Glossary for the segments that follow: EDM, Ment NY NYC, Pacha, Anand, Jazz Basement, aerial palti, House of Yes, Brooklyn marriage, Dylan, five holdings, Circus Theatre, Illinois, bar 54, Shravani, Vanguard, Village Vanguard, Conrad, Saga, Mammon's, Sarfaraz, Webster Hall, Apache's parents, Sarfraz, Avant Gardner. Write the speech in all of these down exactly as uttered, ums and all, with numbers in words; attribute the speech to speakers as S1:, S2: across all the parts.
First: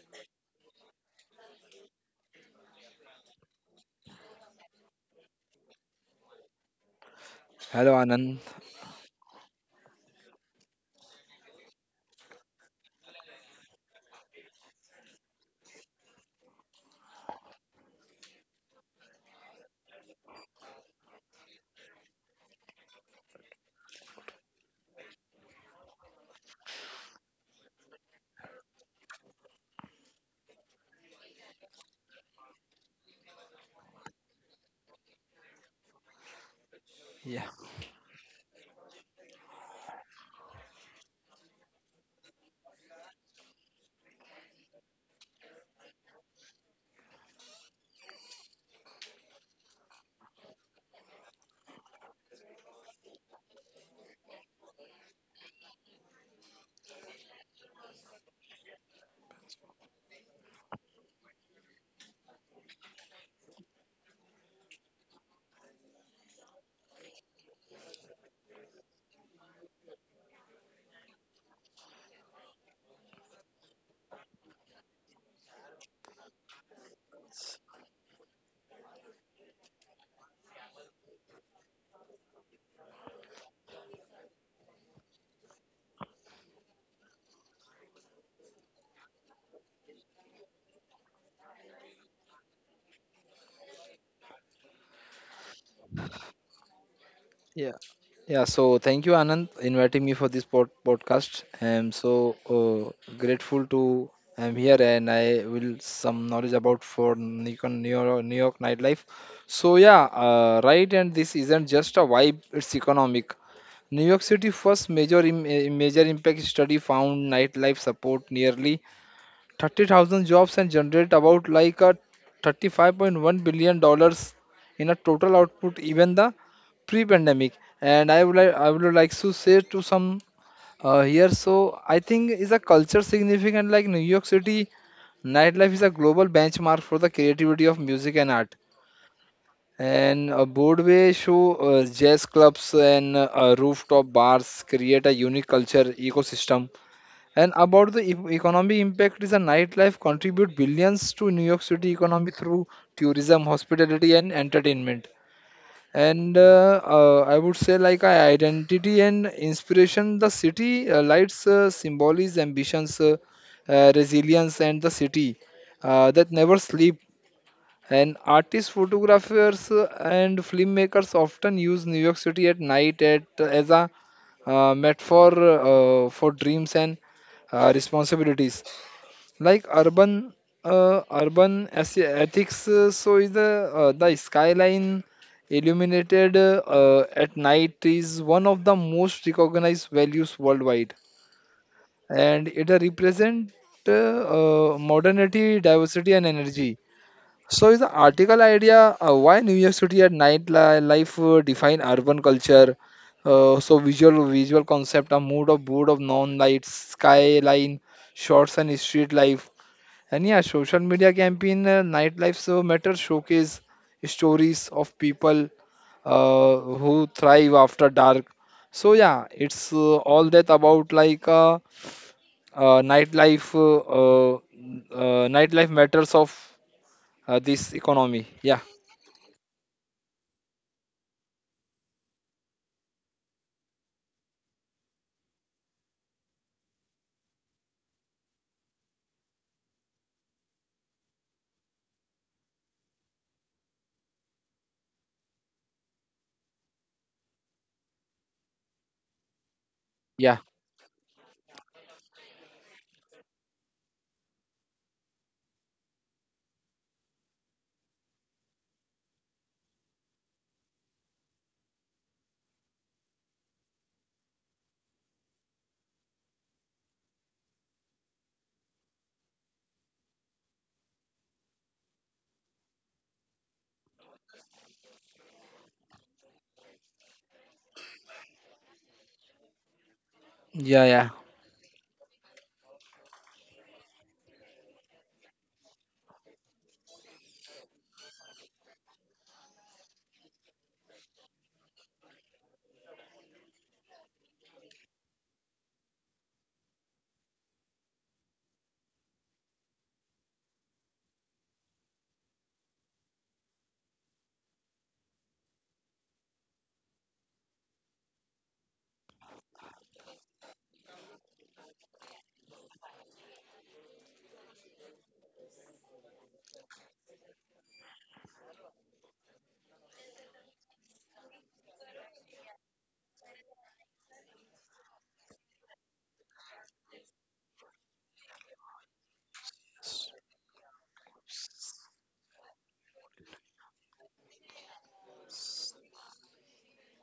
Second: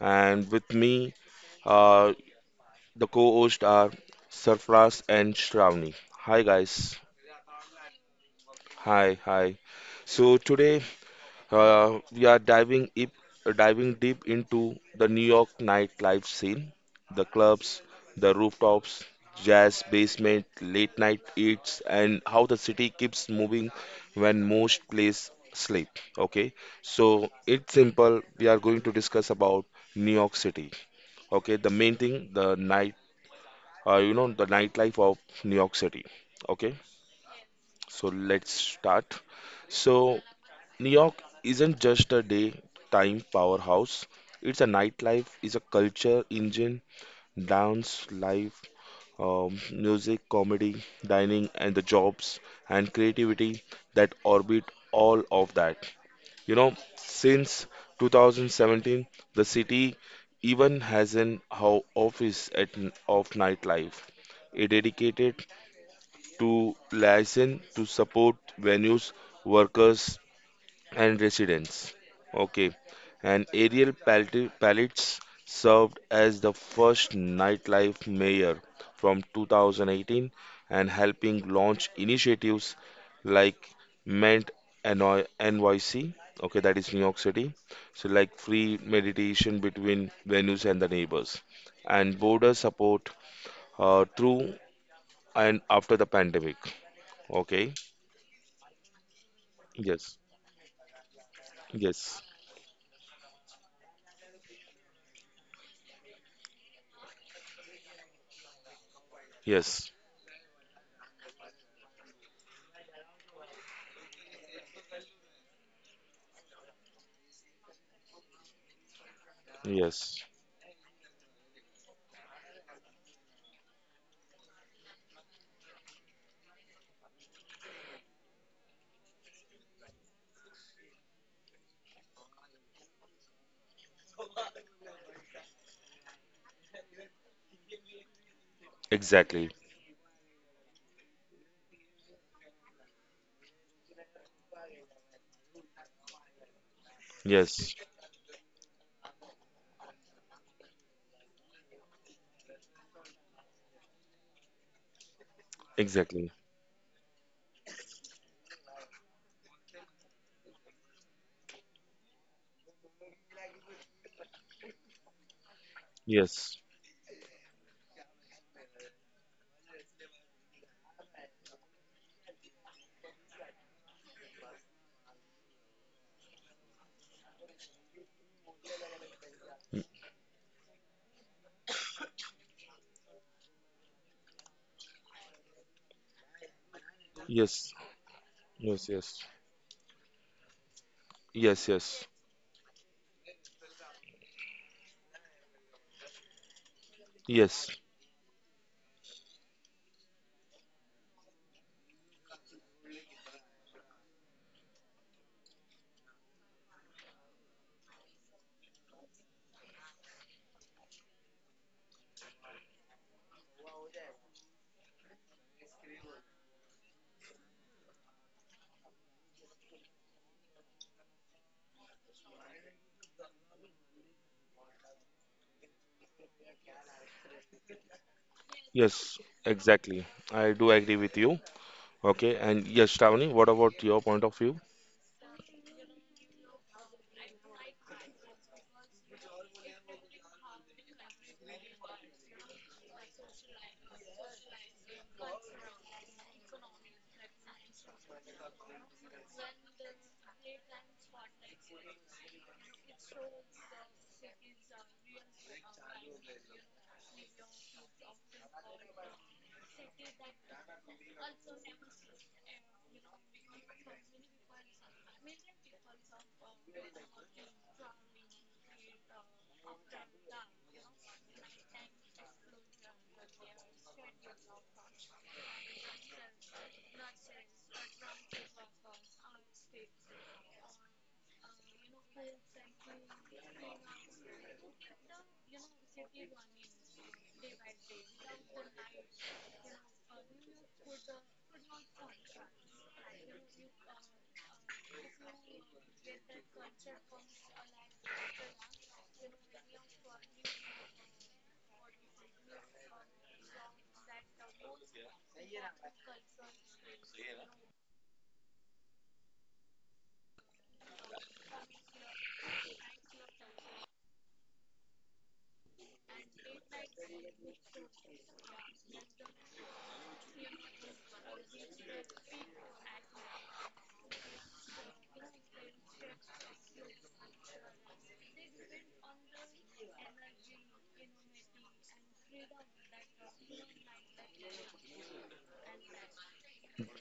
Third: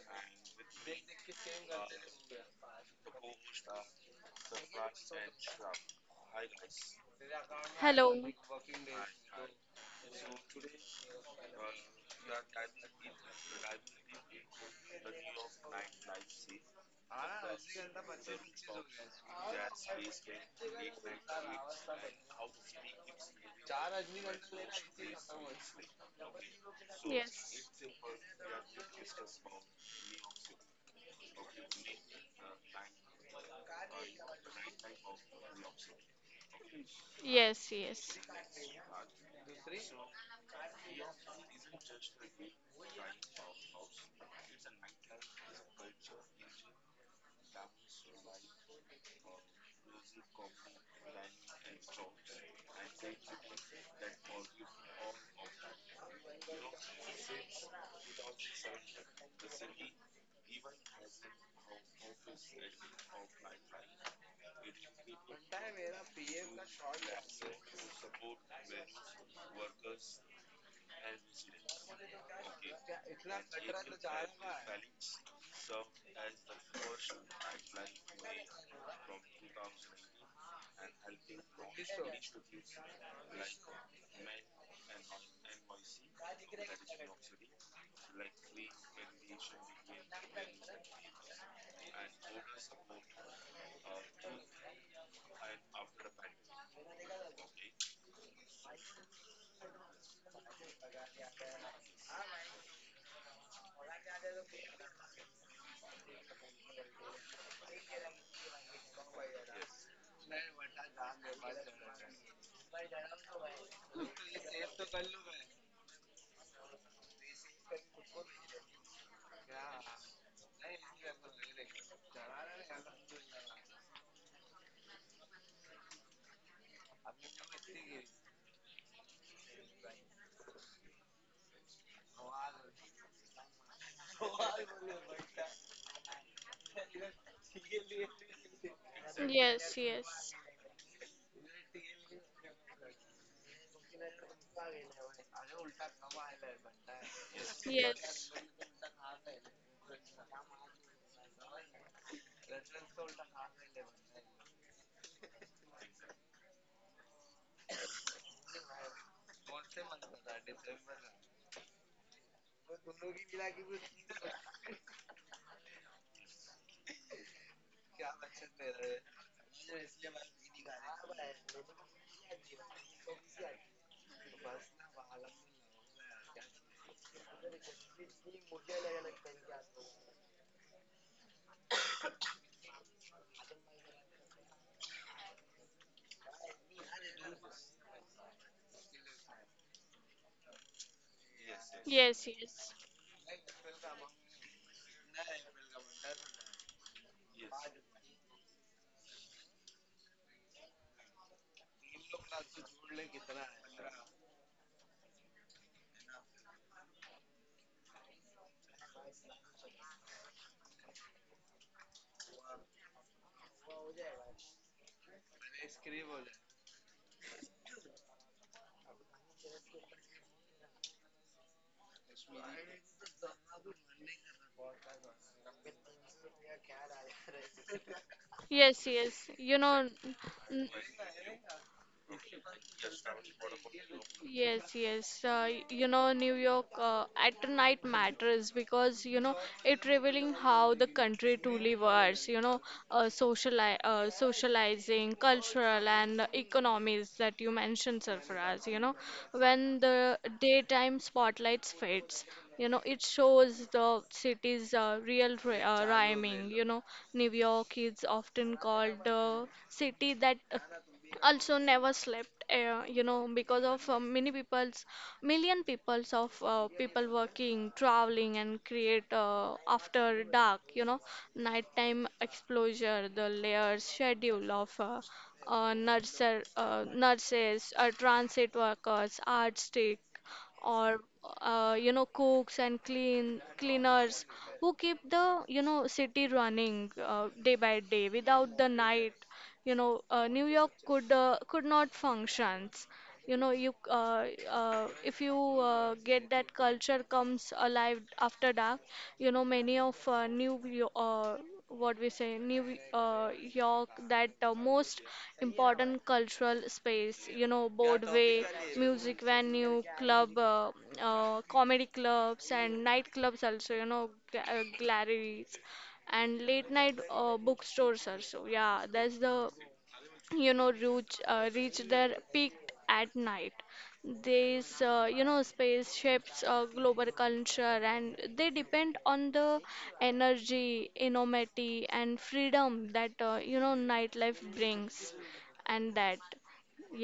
S1: and with me, uh, the co-host are Sarfraz and Shravani. Hi guys.
S2: Hello,
S3: Hello.
S2: Anand.
S1: Hi, hi. So today, Uh, we are diving deep, diving deep into the New York nightlife scene, the clubs, the rooftops, jazz, basement, late night eats, and how the city keeps moving when most plays sleep. Okay, so
S3: Yes.
S1: it's simple. We are going to discuss about New York City. Okay, the main thing, the night, uh, you know, the nightlife of New York City. Okay,
S2: Yeah,
S3: Yes.
S1: so
S3: Yes.
S1: let's start. So New York isn't just a daytime powerhouse. It's a nightlife, it's a culture engine, dance, life, um, music, comedy, dining, and the jobs and creativity that orbit all of that. You know, since twenty seventeen, the city even has an ho- office at, n- of nightlife, a dedicated to license to support venues, workers, and residents. Okay, and aerial palti- pallets served as the first nightlife mayor from two thousand eighteen and helping launch initiatives like Ment N Y N Y C, okay, that is New York City, so like free meditation between venues and the neighbors, and border support uh, through and after the pandemic.
S2: Yeah.
S1: Okay,
S2: yeah. So thank you, Anand, inviting me
S1: yes,
S2: for this pod- podcast. I'm
S1: yes,
S2: so uh, grateful to I'm here, and I will some knowledge about for Nikon New York, New York nightlife. So
S1: yes,
S2: yeah, uh, right. And this isn't just a vibe; it's economic. New York City first major im- eh, major impact study found nightlife support nearly
S1: yes,
S2: thirty thousand jobs and generate about like a thirty-five point one billion dollars in a total output. Even the pre-pandemic. And i would like i would like to say to some uh, here. So i think is a culture significant, like New York City nightlife is a global benchmark for the creativity of music and art
S3: Yes.
S1: exactly.
S3: Yes.
S2: and
S3: Yes.
S2: a Broadway show, uh, jazz clubs and uh, rooftop bars create a unique culture ecosystem. And
S1: Yes,
S2: about the
S3: Yes.
S2: e- economic impact, is a nightlife contribute billions to New York City economy through tourism, hospitality and entertainment.
S1: exactly.
S2: And uh, uh, i would say like I identity and inspiration, the city uh, lights uh, symbolize ambitions, uh, uh, resilience and the city uh, that never
S1: Yes,
S2: sleep. And artists, photographers uh, and filmmakers often use New York City at night at as a uh, metaphor uh, for dreams and uh, responsibilities like urban uh, urban as- ethics. Uh, so is the uh, the skyline illuminated uh, uh, at
S1: yes,
S2: night is one of the
S1: yes, yes,
S2: most recognized values worldwide,
S1: yes, yes,
S3: Yes.
S2: and it represents uh, uh, modernity, diversity and energy. So
S1: yes,
S2: is the article idea, uh, why New York City at night li- life uh, define urban culture. Uh, so visual visual concept, a mood of board of non lights, skyline shots and street life. And yeah, social media campaign, uh, nightlife so matters, showcase stories of people uh, who thrive after dark. So yeah, it's uh, all that about like uh, uh, nightlife uh, uh, uh, nightlife matters of uh, this economy. Yeah,
S3: Yes.
S1: yes,
S3: Yes. You know,
S1: exactly. I
S3: n-
S1: do agree with you. Okay, and yes, Shravani, what about your point of view?
S3: Yes, yes. Uh, y- you know, New York uh, at night matters because you know it revealing how the country truly was. You know, uh, sociali uh, socializing, cultural and economies that you mentioned, Sarfaraz. You know, when the
S2: yeah,
S3: daytime spotlights fades, you know it shows the city's uh, real ri- uh, rhyming. You know, New York is often called the city that also never slept, uh, you know because of uh, many people's million peoples of uh, people working traveling and create uh, after dark. You know nighttime exposure the layers schedule of uh, uh, nurser, uh, nurses, uh, transit workers artistic, or
S2: yeah,
S3: uh, you know cooks and clean cleaners, who keep the, you know city running uh, day by day. Without the night, you know uh, New York could, uh, could not functions. You know you, uh, uh, if you uh, get that culture comes alive after dark. You know many of, uh, new Yo- uh, what we say new uh, York, that uh, most important cultural space, you know Broadway, music venue, club, uh, uh, comedy clubs and nightclubs, also you know ga- uh, galleries, and late night uh, bookstores also, yeah, that's the, you know reach, uh, reach their peak at night. These uh, you know space shapes uh, global culture, and they depend on the energy, innovativity, and freedom that uh, you know nightlife brings. And that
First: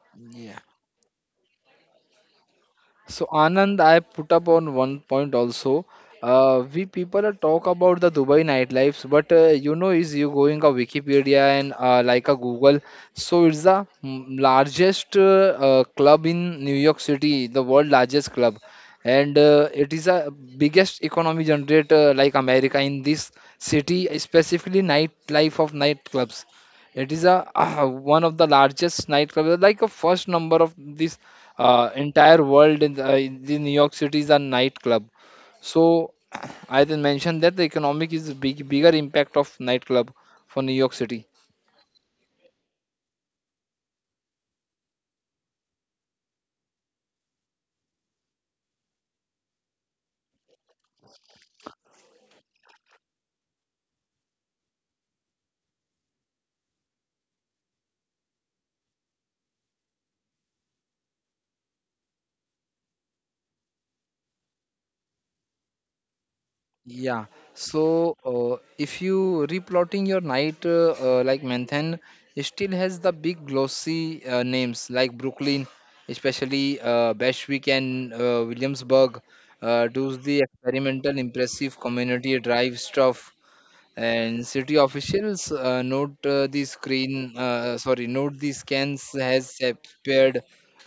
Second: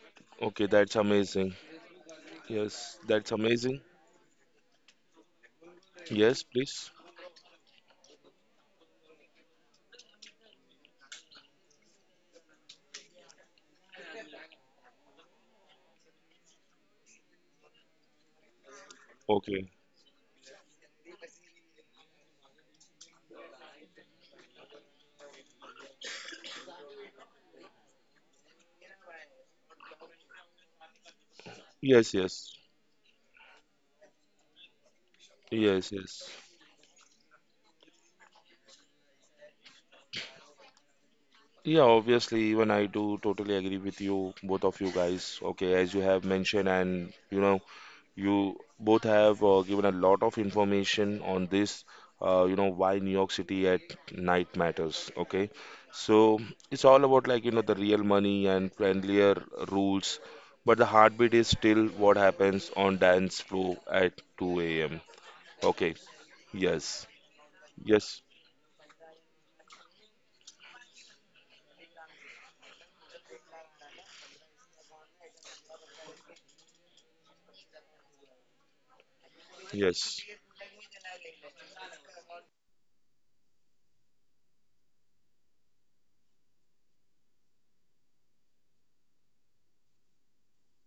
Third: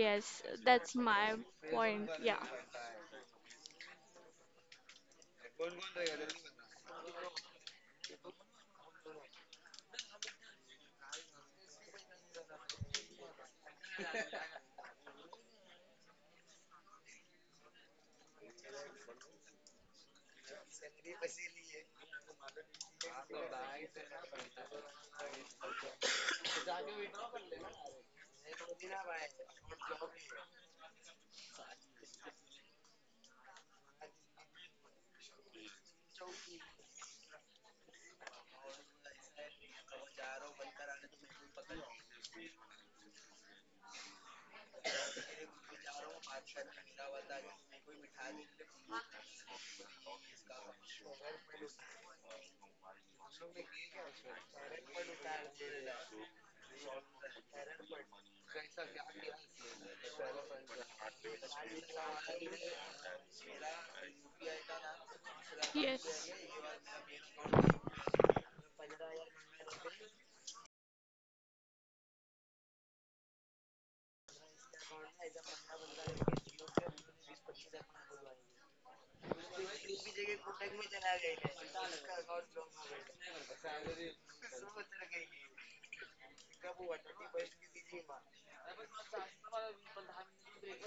S3: Yes,
S2: yeah.
S1: Okay,
S3: that's
S1: that's
S3: my
S1: amazing.
S3: point, yeah.
S1: Yes,
S2: So
S1: that's
S2: Anand,
S1: amazing.
S2: I put up on one point also.
S1: Yes,
S2: Uh, we
S1: please.
S2: people are talk about the Dubai nightlife, but uh, you know, is you going a Wikipedia and uh, like a Google, so it's the mm, largest uh, uh, club in New York City, the world largest club, and
S1: Okay.
S2: uh, it is a biggest economy generator like America in this city, specifically nightlife of nightclubs. It is a uh, one of the largest nightclubs, like a first number of this uh,
S1: Yes,
S2: entire
S1: yes,
S2: world in, uh, in the New York City is a nightclub.
S1: yes,
S2: So
S1: yes.
S2: I then mentioned that the economic is big, bigger impact of nightclub for New York City.
S1: Yeah, obviously, even I do totally agree with you, both of you guys. Okay, as you have mentioned, and you know, you both have uh, given a lot of information on this, uh, you know, why New York City at night matters. Okay, so it's all about like you know the real money and friendlier rules, but the heartbeat is still what happens on dance floor at two a m. Okay,
S3: Yes.
S1: yes,
S2: Yeah.
S1: yes,
S2: So uh, if you replotting your night, uh, uh, like Manhattan, it still has the big glossy uh, names like Brooklyn, especially uh, Bushwick and uh, Williamsburg. Uh, does
S1: yes.
S2: the experimental, impressive community drive stuff. And city officials uh, note uh, the screen uh, sorry note the scans has appeared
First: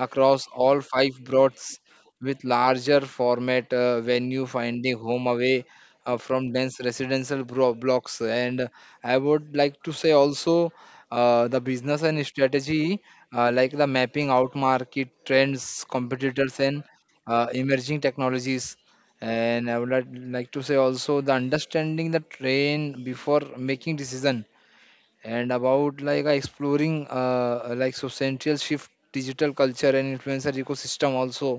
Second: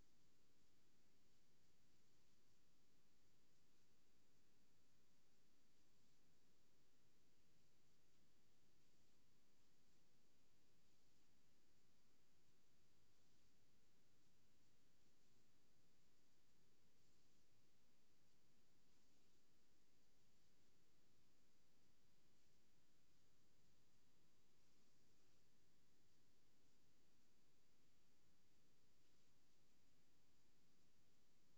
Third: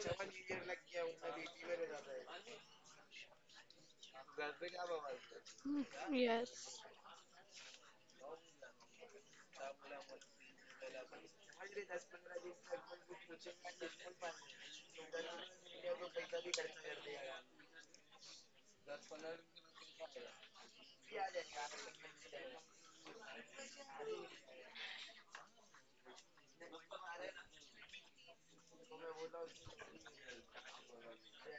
S2: across all five broads, with larger format uh, venue finding home away
S3: Mm,
S2: uh, from
S3: yes,
S2: dense residential bro- blocks. And i would like to say also uh, the business and strategy, uh, like the mapping out market trends, competitors and uh, emerging technologies. And i would like like to say also the understanding the train before making decision. And about like uh, exploring, uh, like societal shift, digital culture and influencer ecosystem also,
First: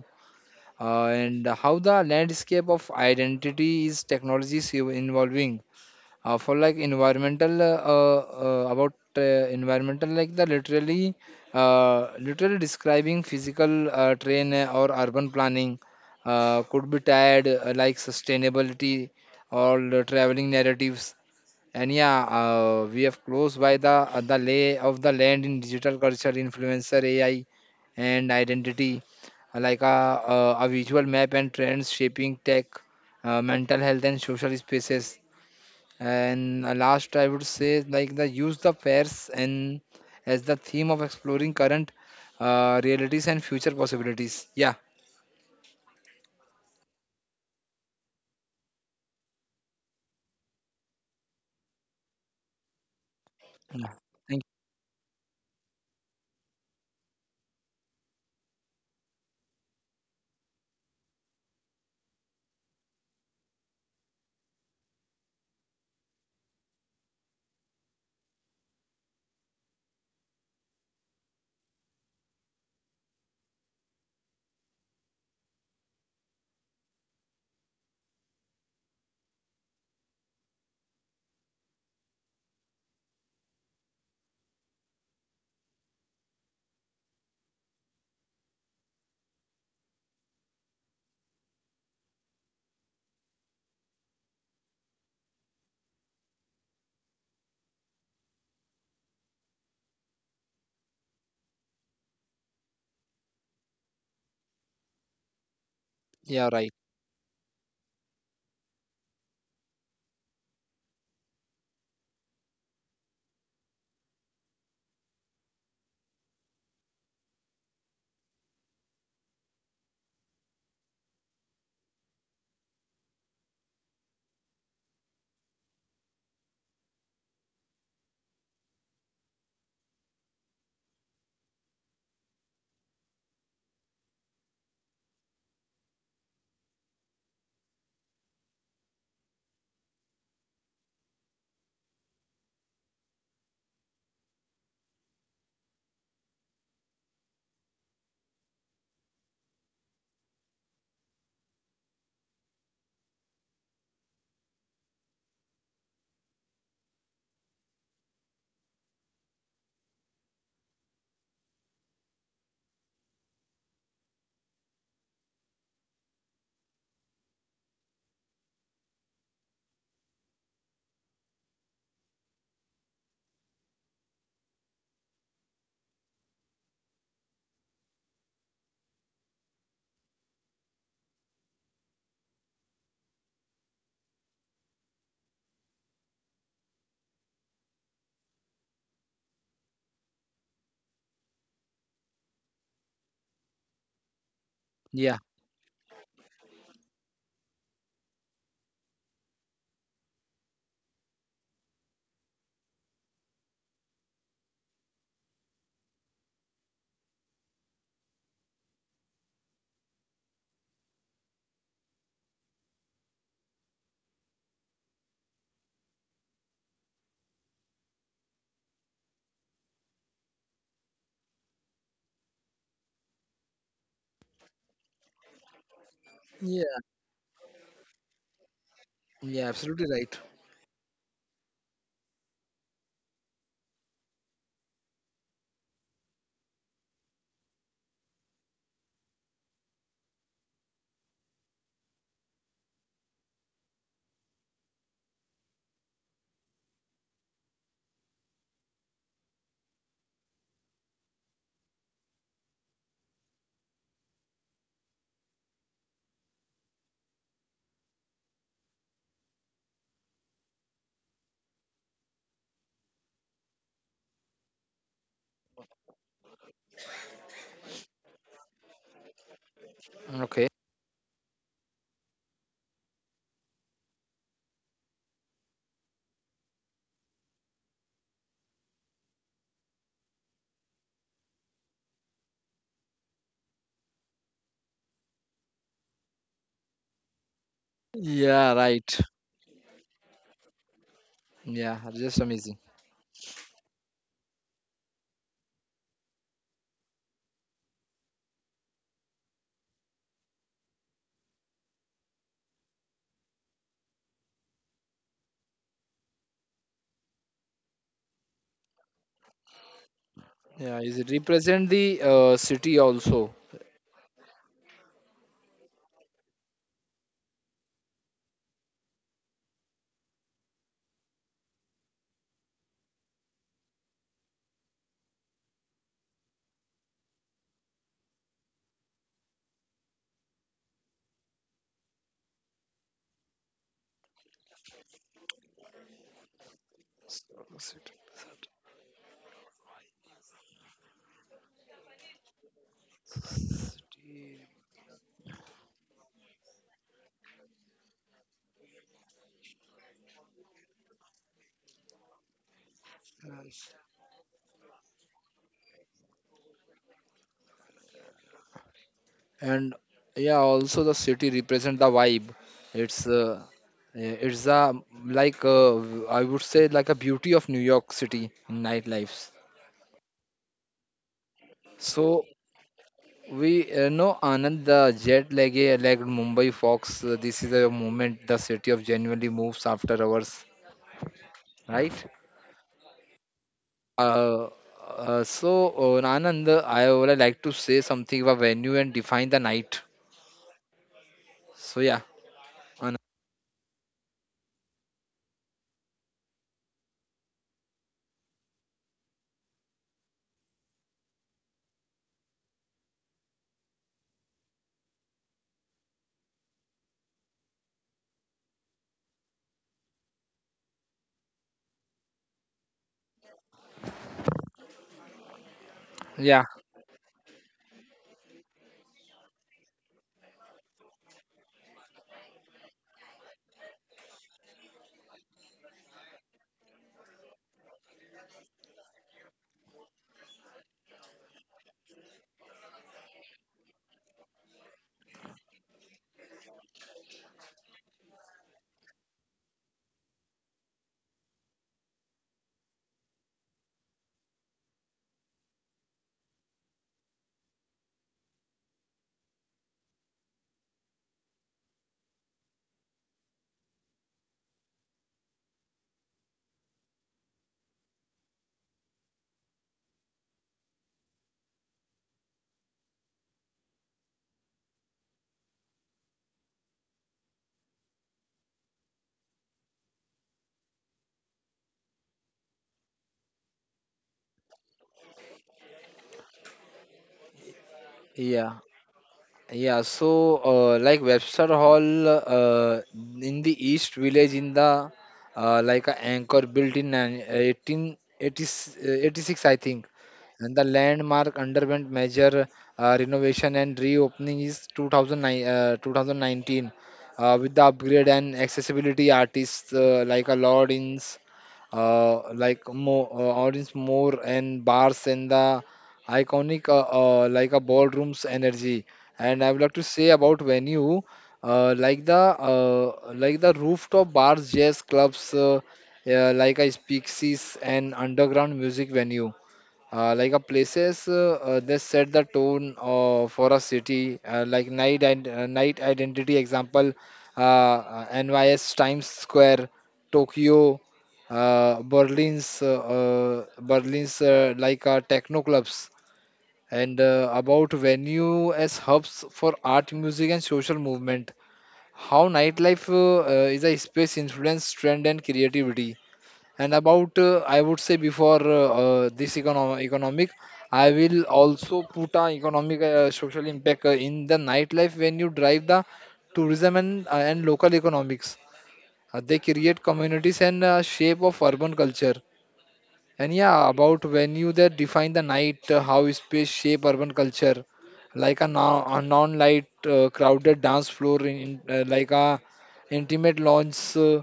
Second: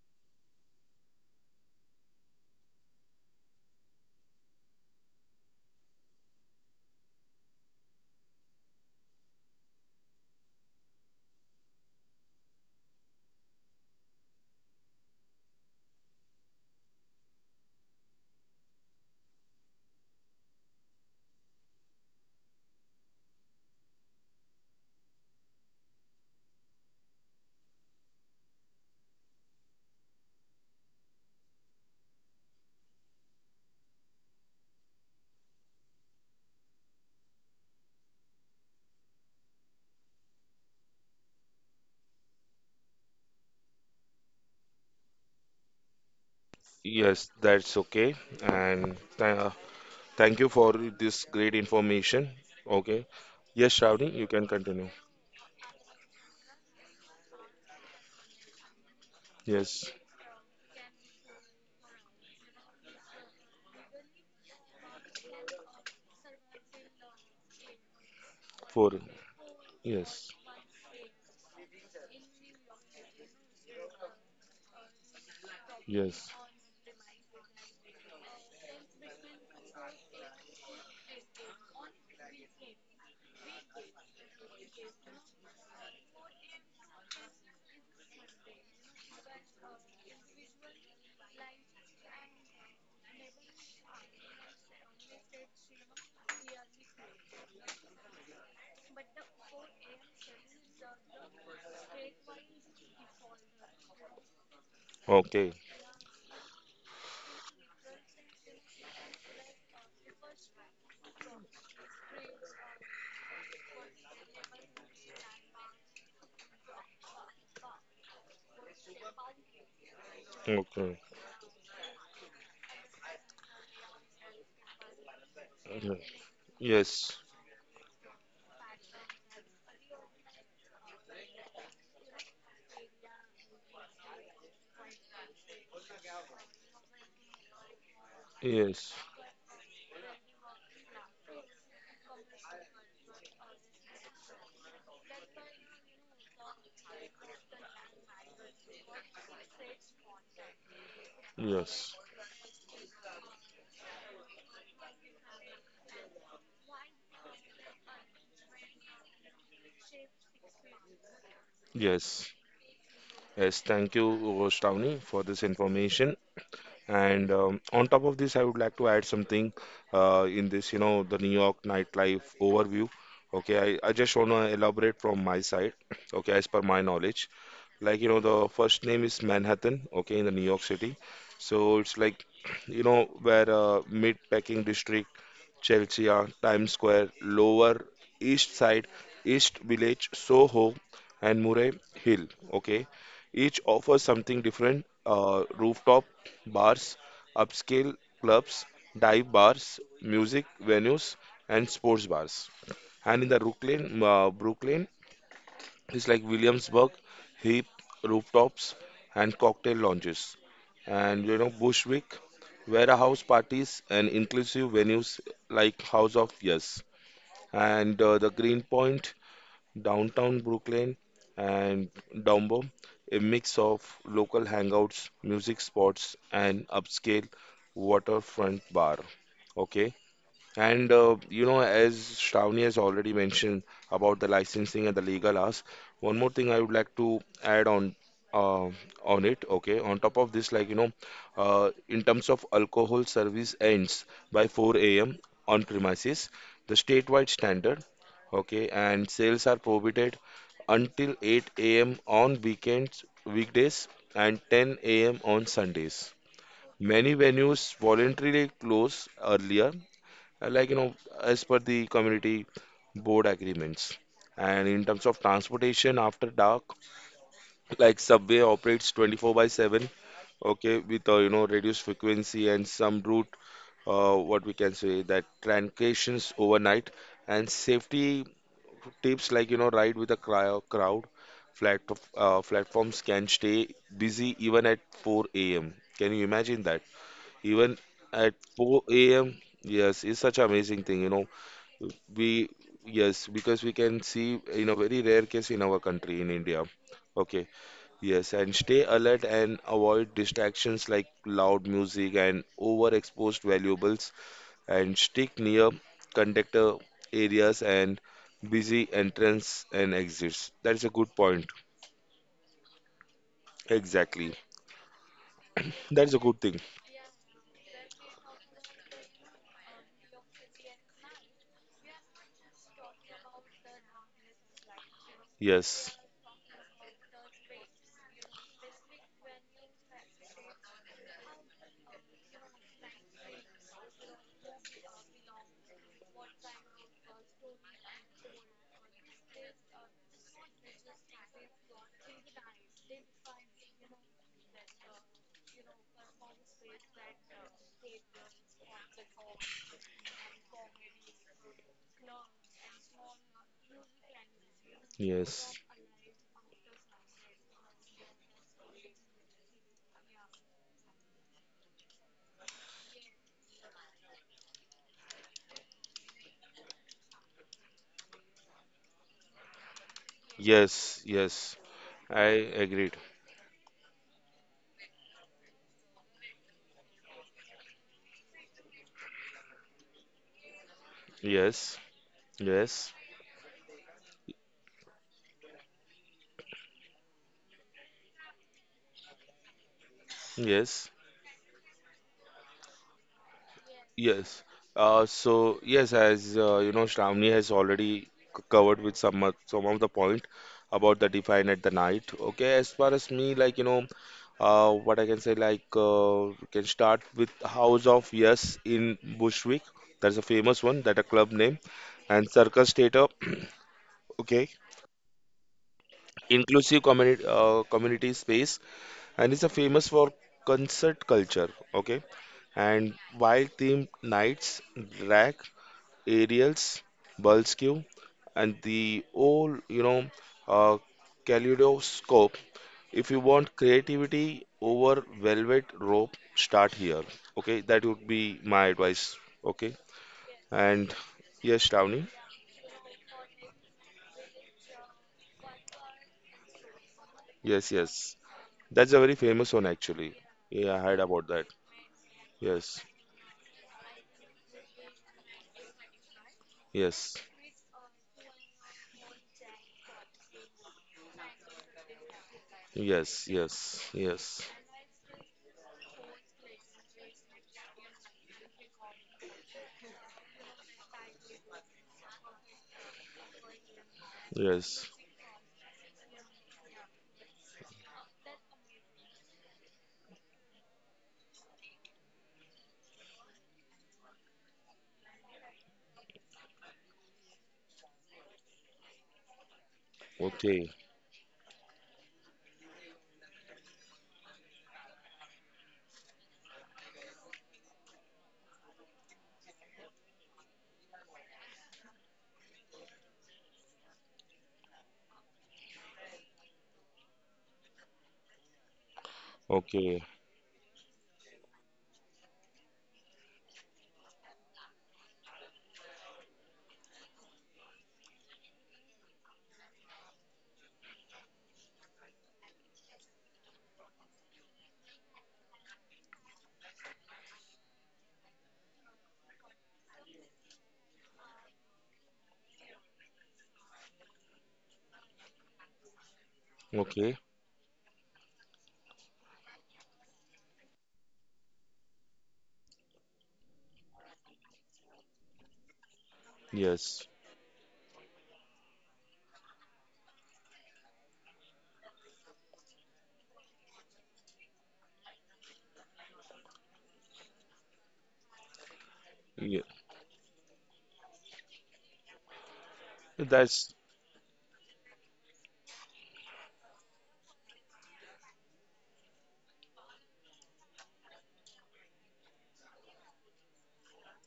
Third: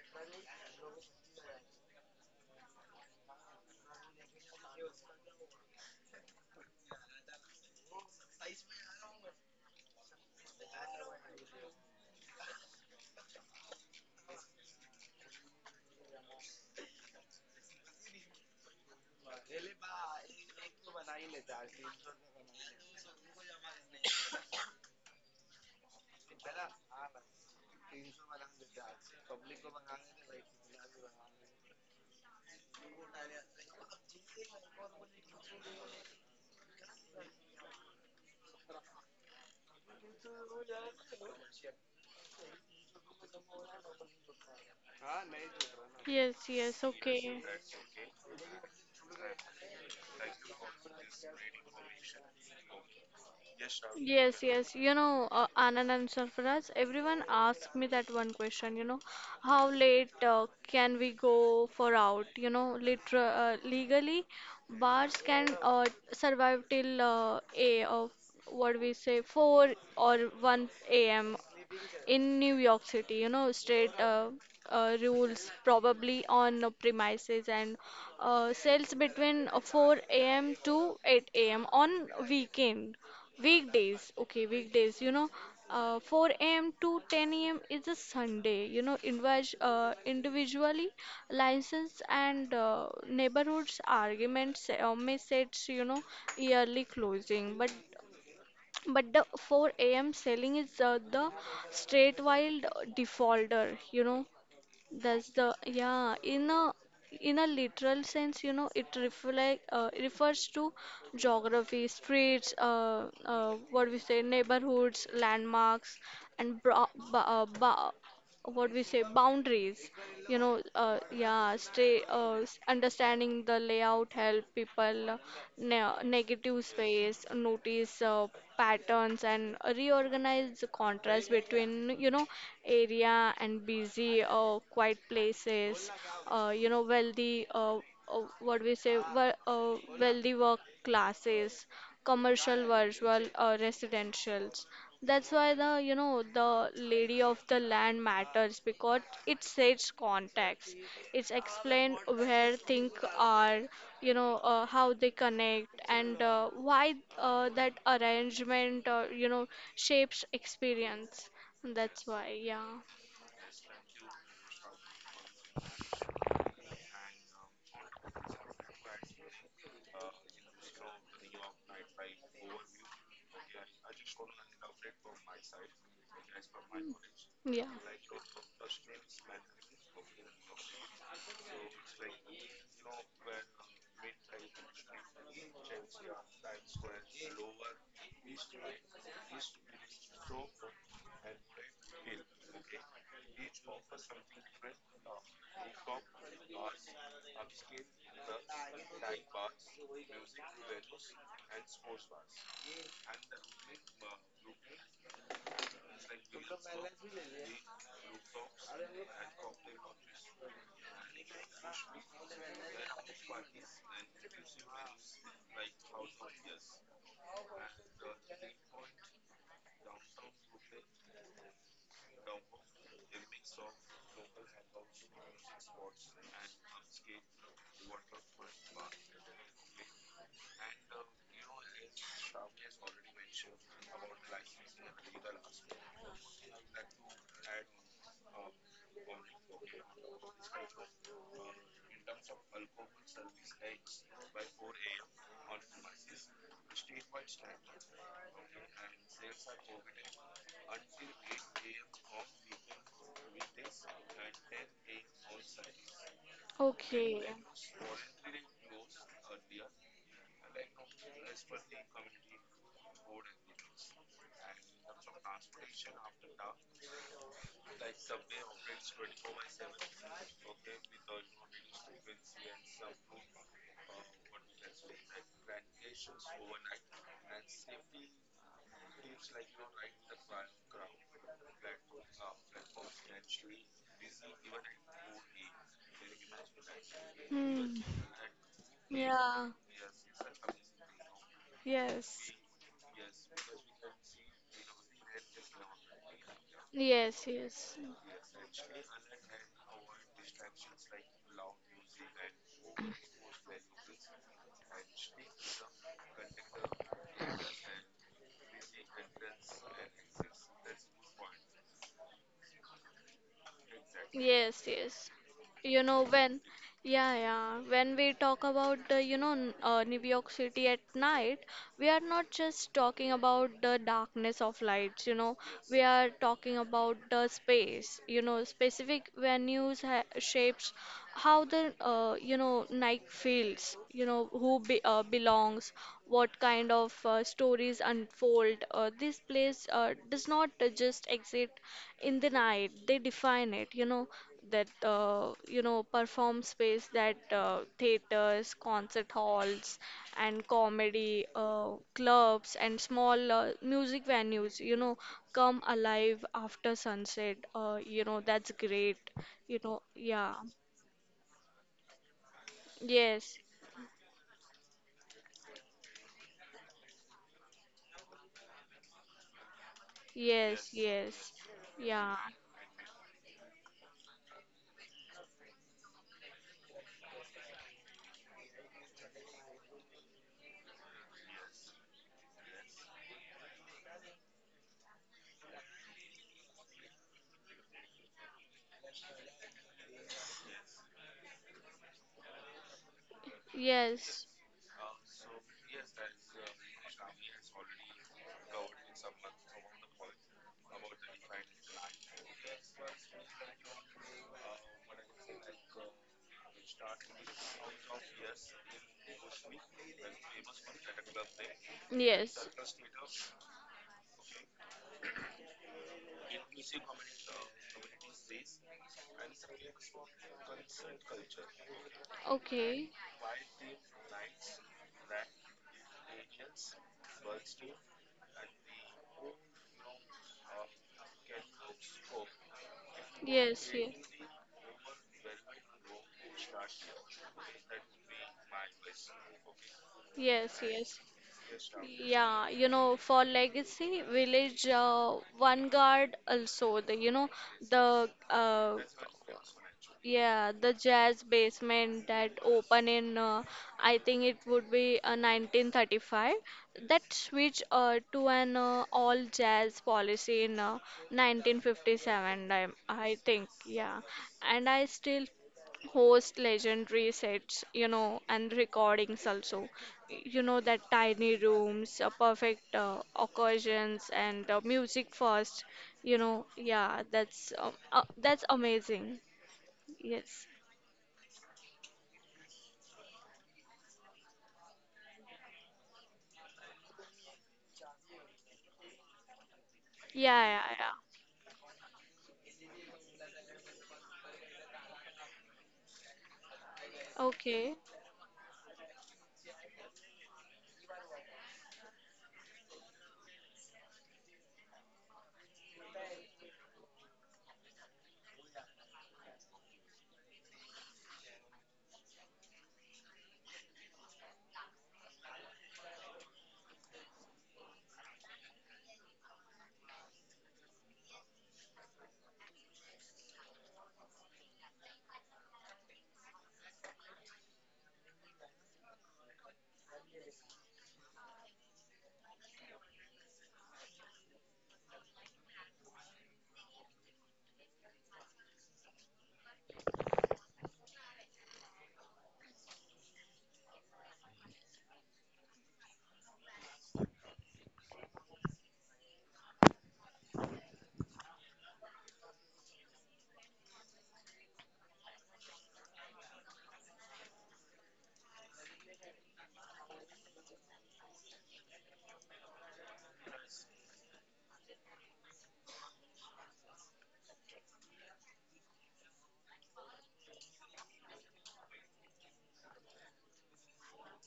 S2: uh, and how the landscape of identity is technologies ev- involving, uh, for like environmental, uh, uh, uh, about uh, environmental like the literally, uh, literally describing physical uh, train uh, or urban planning uh, could be tied uh, like sustainability or the traveling narratives. And yeah, uh, we have close by the uh, the lay of the land in digital culture, influencer, AI and identity, uh, like a, a, a visual map and trends shaping tech, uh, mental health and social spaces. And uh, last, I would say like the use the fairs and as the theme of exploring current uh, realities and future possibilities. Yeah.
S3: yes, yes.
S1: Yes,
S3: Okay.
S1: that's okay. And th uh, thank you for this great information. Okay. Yes,
S2: Yeah.
S1: Shravani, you
S3: Yes,
S2: Thank
S1: can
S3: yes.
S1: continue.
S3: You know, uh, Anand and Sarfaraz, everyone asks me that one question, you know, how
S1: Yes,
S3: late uh, can we go for out? You know, liter uh, Legally, bars can, uh, survive till, uh, a of what
S1: four.
S3: we say four or
S1: Yes.
S3: one a m in New York City. You know, state uh, uh, rules probably
S1: Yes.
S3: on uh, premises, and uh, sales between uh, four a m to eight a m on weekend. Weekdays, okay, weekdays, you know, uh, four a m to ten a m is a Sunday, you know, invas- uh, individually license, and uh, neighborhoods arguments uh, may set, you know, yearly closing, but but the four a m selling is, uh, the straight wild defaulter, you know, that's the
S1: Okay,
S3: yeah.
S2: you. Yeah.
S3: In
S2: Right.
S3: a in a literal sense, you know, it reflect uh, refers to geography, streets, uh, uh, what we say, neighborhoods, landmarks, and bro- ba- uh, ba- what we say, boundaries. You know uh,
S1: okay.
S3: yeah stay uh, s- understanding the layout help people, uh, ne
S1: Yeah.
S3: negative
S1: Yes,
S3: space, notice uh, patterns, and reorganize the contrast between, you know area and busy uh, quiet places, uh, you know wealthy, uh, uh, what we
S1: yes,
S3: say wel- uh, wealthy work classes, commercial virtual uh, residentials. That's why the you know the lady of the land matters, because it sets context. It's
S1: yes,
S3: explained where things are, you know, uh, how they connect, and uh, why uh, that arrangement, uh, you know, shapes experience. That's
S1: yes.
S3: why, yeah,
S1: Yes, thank you, Roshtauni, for this information. And um, on top of this, I would like to add something uh, in this, you know, the New York nightlife overview. Okay, I, I just want to elaborate from my side, okay, as per my knowledge.
S3: yeah.
S1: Like, you know, the first name is Manhattan, okay, in the New York City. So it's like, you know, where uh, mid-packing district Chelsea, Times Square, Lower East Side, East Village, Soho, and Murray Hill. Okay, each offers something different:
S2: Yeah.
S1: uh, rooftop bars, upscale clubs, dive bars, music venues, and sports bars. And in the Brooklyn, uh, Brooklyn, it's like Williamsburg, hip rooftops and cocktail lounges. And you know, Bushwick, warehouse parties and inclusive venues like House of Yes. And uh, the Greenpoint, downtown Brooklyn, and Dumbo, a mix of local hangouts, music spots, and
S2: Yeah.
S1: upscale waterfront bar.
S2: Yeah. Absolutely
S1: Okay,
S2: right.
S1: and uh, you know, as Shravani has already mentioned about the licensing and the legal hours, one more thing I would like to add on uh, on it. Okay, on top of this, like you know, uh, in terms of alcohol service ends by four a m on premises, the statewide standard. Okay, and sales are prohibited until eight a m on weekends, weekdays, and ten a m on Sundays. Many
S3: Okay.
S1: venues voluntarily close earlier, uh, like you know as per the community board agreements. And in terms of transportation after dark, like subway operates twenty four by seven,
S2: Okay.
S1: okay, with uh, you know reduced frequency and some route, uh, what we can say, that transitions overnight. And safety tips, like you know ride with a cryo- crowd. Flat uh, Platforms can stay busy even at four a.m. Can you imagine that? Even
S3: Hmm.
S1: at
S2: Yeah,
S1: four
S2: right.
S1: a.m.,
S3: Yeah.
S1: yes, it's such an amazing thing. You know,
S2: Yeah. Just
S3: Yes.
S1: we,
S2: amazing.
S1: yes, because we can see in a very rare case in our country, in India.
S3: Yes.
S1: Okay,
S3: Yes.
S1: yes, and stay alert and avoid distractions like loud music and overexposed valuables, and stick near conductor areas and busy entrance and exits.
S2: Yeah.
S1: That's a
S2: Is it
S1: good point.
S2: represent the uh, city also?
S1: Exactly.
S3: Yes, yes. You know
S1: That's a good
S3: when,
S1: thing.
S3: yeah, yeah. When we talk about the, you know, n- uh, New York City at night, we are not just talking about the darkness of lights. You know, we
S1: Yes,
S3: are talking about the space. You know, specific venues ha shapes how the, uh, you know, night feels. You know, who be uh, belongs, what kind of uh, stories
S2: City.
S3: unfold. Uh, this place uh, does not uh, just exist in the night. They define it, you know
S2: City,
S3: that, uh, you know perform space, that uh, theaters, concert halls, and comedy uh, clubs, and small uh,
S2: nice.
S3: music venues, you know
S1: yes,
S3: come alive after sunset. Uh, you know that's great, you
S2: And
S3: know yeah.
S2: yeah, also the city represent the vibe. It's
S3: Yes,
S2: uh, Uh, It's a like uh, v- I would say like a beauty of New York City in nightlife.
S3: yes,
S1: yes,
S3: yes,
S1: yes.
S3: yeah,
S2: So
S1: I agreed.
S2: we uh, know Anand the jet lagged like Mumbai Fox. Uh, this is a moment the city of genuinely moves after hours,
S1: Yes,
S2: right?
S1: yes,
S2: Uh, uh, so uh, Anand, uh, I would like to say something about venue and define the night.
S1: yes.
S2: So yeah, Anand.
S3: yes,
S1: Yes. Uh, so yes, as uh, you know, Shravani has already c- covered with some of, some of the point about the define at the night. Okay, as far as me, like you know, uh, what I can say, like uh, we can start with House of Yes in Bushwick. That's a famous one. That a club name, and
S3: yes.
S1: Circus Theatre. Okay,
S2: yeah,
S1: inclusive community uh, community space, and it's a famous for concert culture. Okay,
S3: Okay.
S1: and wild themed nights, drag Ariels, Bulskew, and the old, you know, uh, kaleidoscope. If you want
S3: Yes, yes,
S1: creativity over velvet rope, start here. Okay, that would be my advice. Okay,
S3: yes,
S1: and
S3: yes.
S1: yes, Shravani,
S3: Yeah, you know, for legacy village, uh, vanguard, also the, you know
S1: yes,
S3: the
S1: yes,
S3: uh,
S1: that's a very famous one actually.
S3: yeah,
S1: Yeah,
S3: the
S1: I heard
S3: jazz
S1: about that.
S3: basement that
S1: Yes,
S3: opened in, uh, I think it would be uh, nineteen thirty-five. That
S1: yes,
S3: switched uh, to an uh, all jazz policy in uh, nineteen fifty-seven, I, I
S1: yes,
S3: think.
S1: yes,
S3: Yeah,
S1: yes,
S3: and I still host legendary sets, you know, and recordings also. You know, that tiny rooms, uh, perfect uh, occasions, and uh,
S1: yes.
S3: music first. You know, yeah, that's um, uh, that's
S2: yeah.
S3: amazing.
S2: Yeah, so
S3: Yes.
S2: uh, like Webster Hall uh, in the East Village in the uh, like a anchor built in eighteen eighty-six, I think,
S3: Yeah,
S2: and
S3: yeah,
S2: the
S1: Okay,
S3: yeah.
S2: landmark underwent major uh, renovation and reopening is two thousand nine, uh, two thousand nineteen, uh, with the
S3: Okay.
S2: upgrade and accessibility artists uh, like a Lord, uh, like more uh, audience, more and bars and the iconic uh, uh, like a ballroom's energy. And i would like to
S1: okay,
S2: say about venue, uh, like the uh, like the rooftop bars, jazz clubs, uh, uh, like a speakeasies and underground music venue, uh, like a places, uh, uh, they set the tone uh, for a city, uh, like night and uh, night identity example, uh, uh, NYS Times Square, Tokyo, uh, berlin's uh, uh, Berlin's uh, like uh, techno clubs, and
S1: okay.
S2: uh, about venue as hubs for art, music, and social movement. How nightlife uh, uh, is a space influence trend and creativity. And
S1: Yes,
S2: about, uh, I would say before uh, uh, this econo- economic, I will also put a economic uh, social impact uh, in the nightlife when you drive the tourism and uh, and local economics. Uh, they
S1: yeah.
S2: create communities and uh, shape of urban culture. And yeah,
S1: That's
S2: about venue that define the night, uh, how space shape urban culture, like a, non- a non-light uh, crowded dance floor, in, in, uh, like a intimate lounge. Uh,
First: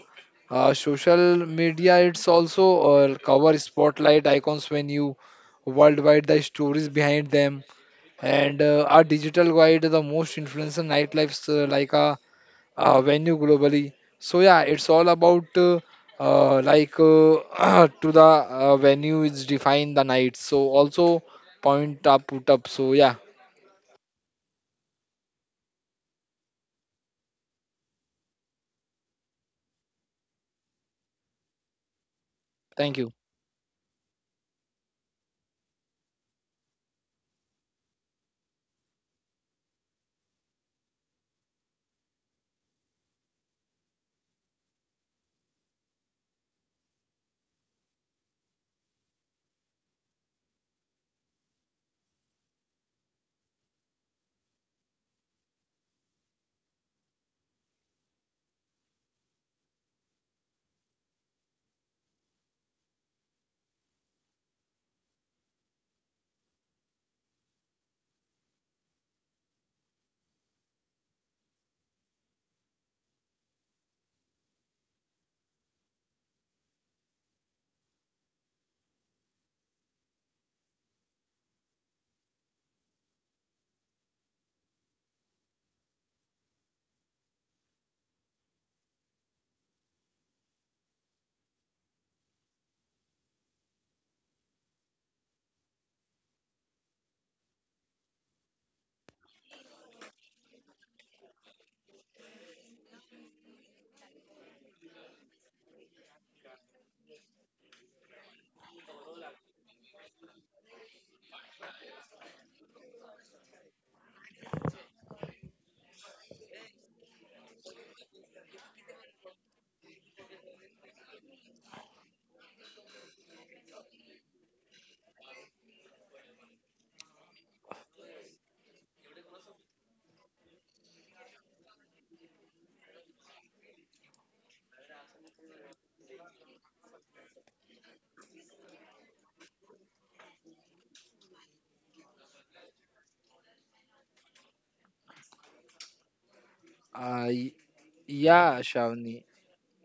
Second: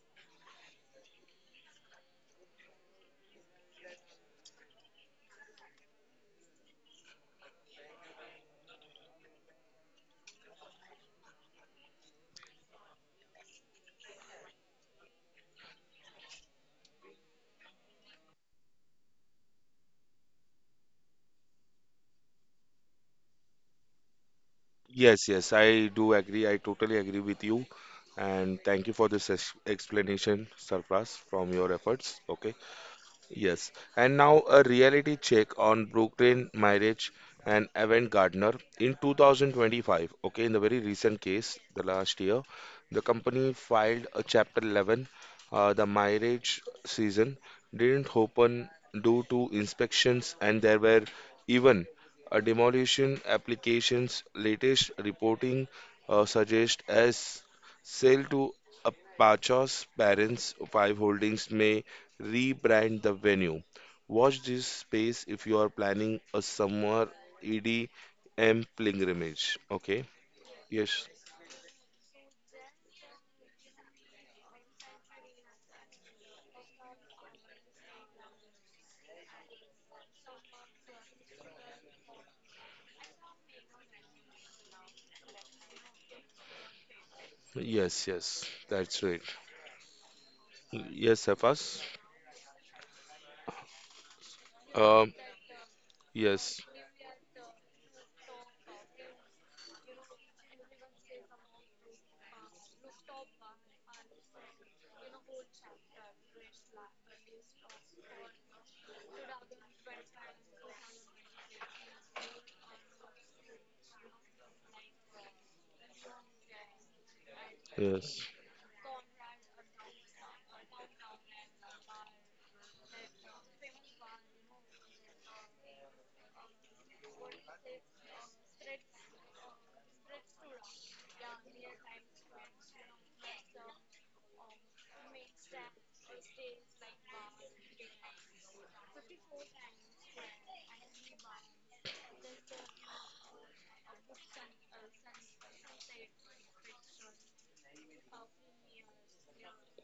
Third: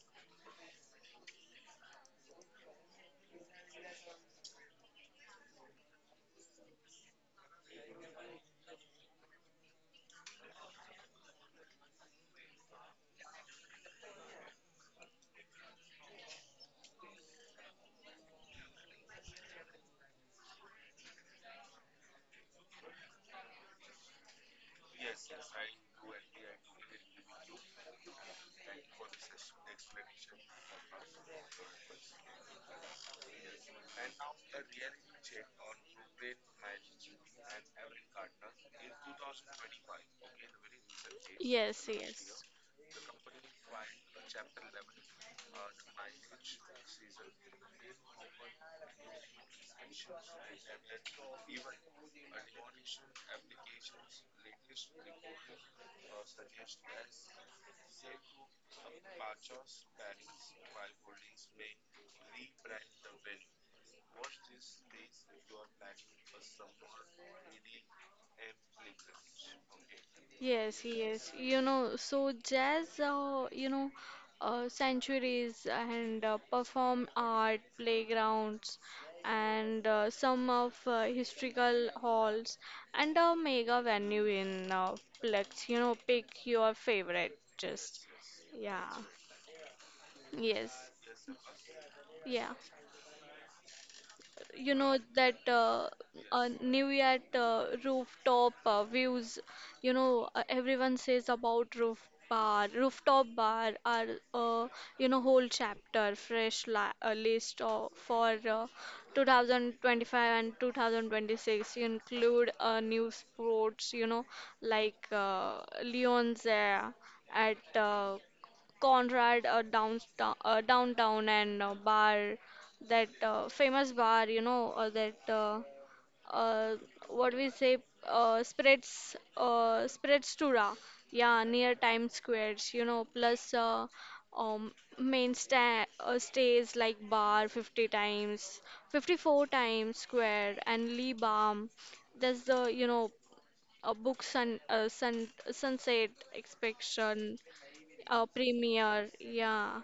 S2: uh, social media, it's also uh, cover spotlight icons venue worldwide, the stories behind them, and uh, our digital guide, the most influential nightlife, uh, like a uh, venue globally. So yeah, it's all about uh, uh, like uh, to the uh, venue is defined the night. So also point up put up. So yeah,
S1: Yes, yes, I do agree. I totally agree with you. And thank you for this ex- explanation, Sarfraz, from your efforts. Okay.
S2: thank you.
S1: Yes, and now a reality check on Brooklyn marriage and Avant Gardner in two thousand twenty five. Okay, in the very recent case, the
S3: Yes,
S1: last year,
S3: yes,
S1: the company filed a Chapter eleven. Uh, the marriage season didn't open due to inspections, and there were even a demolition applications. Latest reporting uh, suggests as sale to Apache's parents, five holdings may rebrand the venue. Watch this space if you are planning a summer E D M pilgrimage. Okay?
S3: yes,
S1: Yes.
S3: yes. You know, so jazz, uh, you know, uh, sanctuaries, and uh, perform art playgrounds, and uh, some of uh, historical halls, and a mega venue in uh, Plex. You know, pick your favorite. Just
S1: Yes, yes.
S3: yeah,
S1: That's right.
S3: yes,
S1: Yes, Hafas.
S3: yeah. You know
S1: Um,
S3: that, uh, uh,
S1: yes,
S3: new Year uh, rooftop uh, views, you know uh, everyone says about roof bar rooftop bar are, uh, you know whole chapter, fresh, la uh, list of, for uh, two thousand twenty-five and two thousand twenty-six, include uh, new sports, you know like uh, Lyon's uh, at uh,
S1: yes,
S3: Conrad uh, downtown, uh, downtown and uh, bar, that uh, famous bar, you know, or that, uh, uh, what we say uh, spreads, uh, spreads Tura, yeah, near Times Squares, you know, plus, uh, um, main sta uh, stays like bar fifty times, fifty-four times square, and Lee Balm. There's the, you know a book sun uh, sun sunset
S2: Uh,
S3: expection,
S2: y-
S3: uh,
S2: yeah,
S3: premiere,
S2: Shavni.
S3: yeah.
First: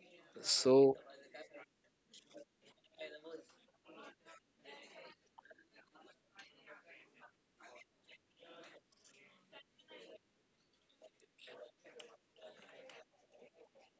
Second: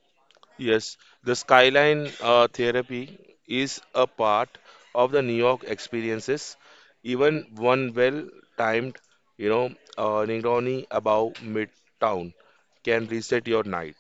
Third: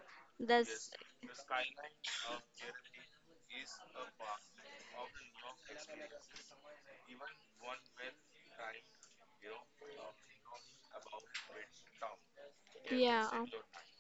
S1: yes.
S3: That's
S2: So
S1: The skyline uh, therapy is a part of the New York experiences. Even one well-timed, you know, uh, Negroni above Midtown can
S3: Yeah.
S1: reset your night.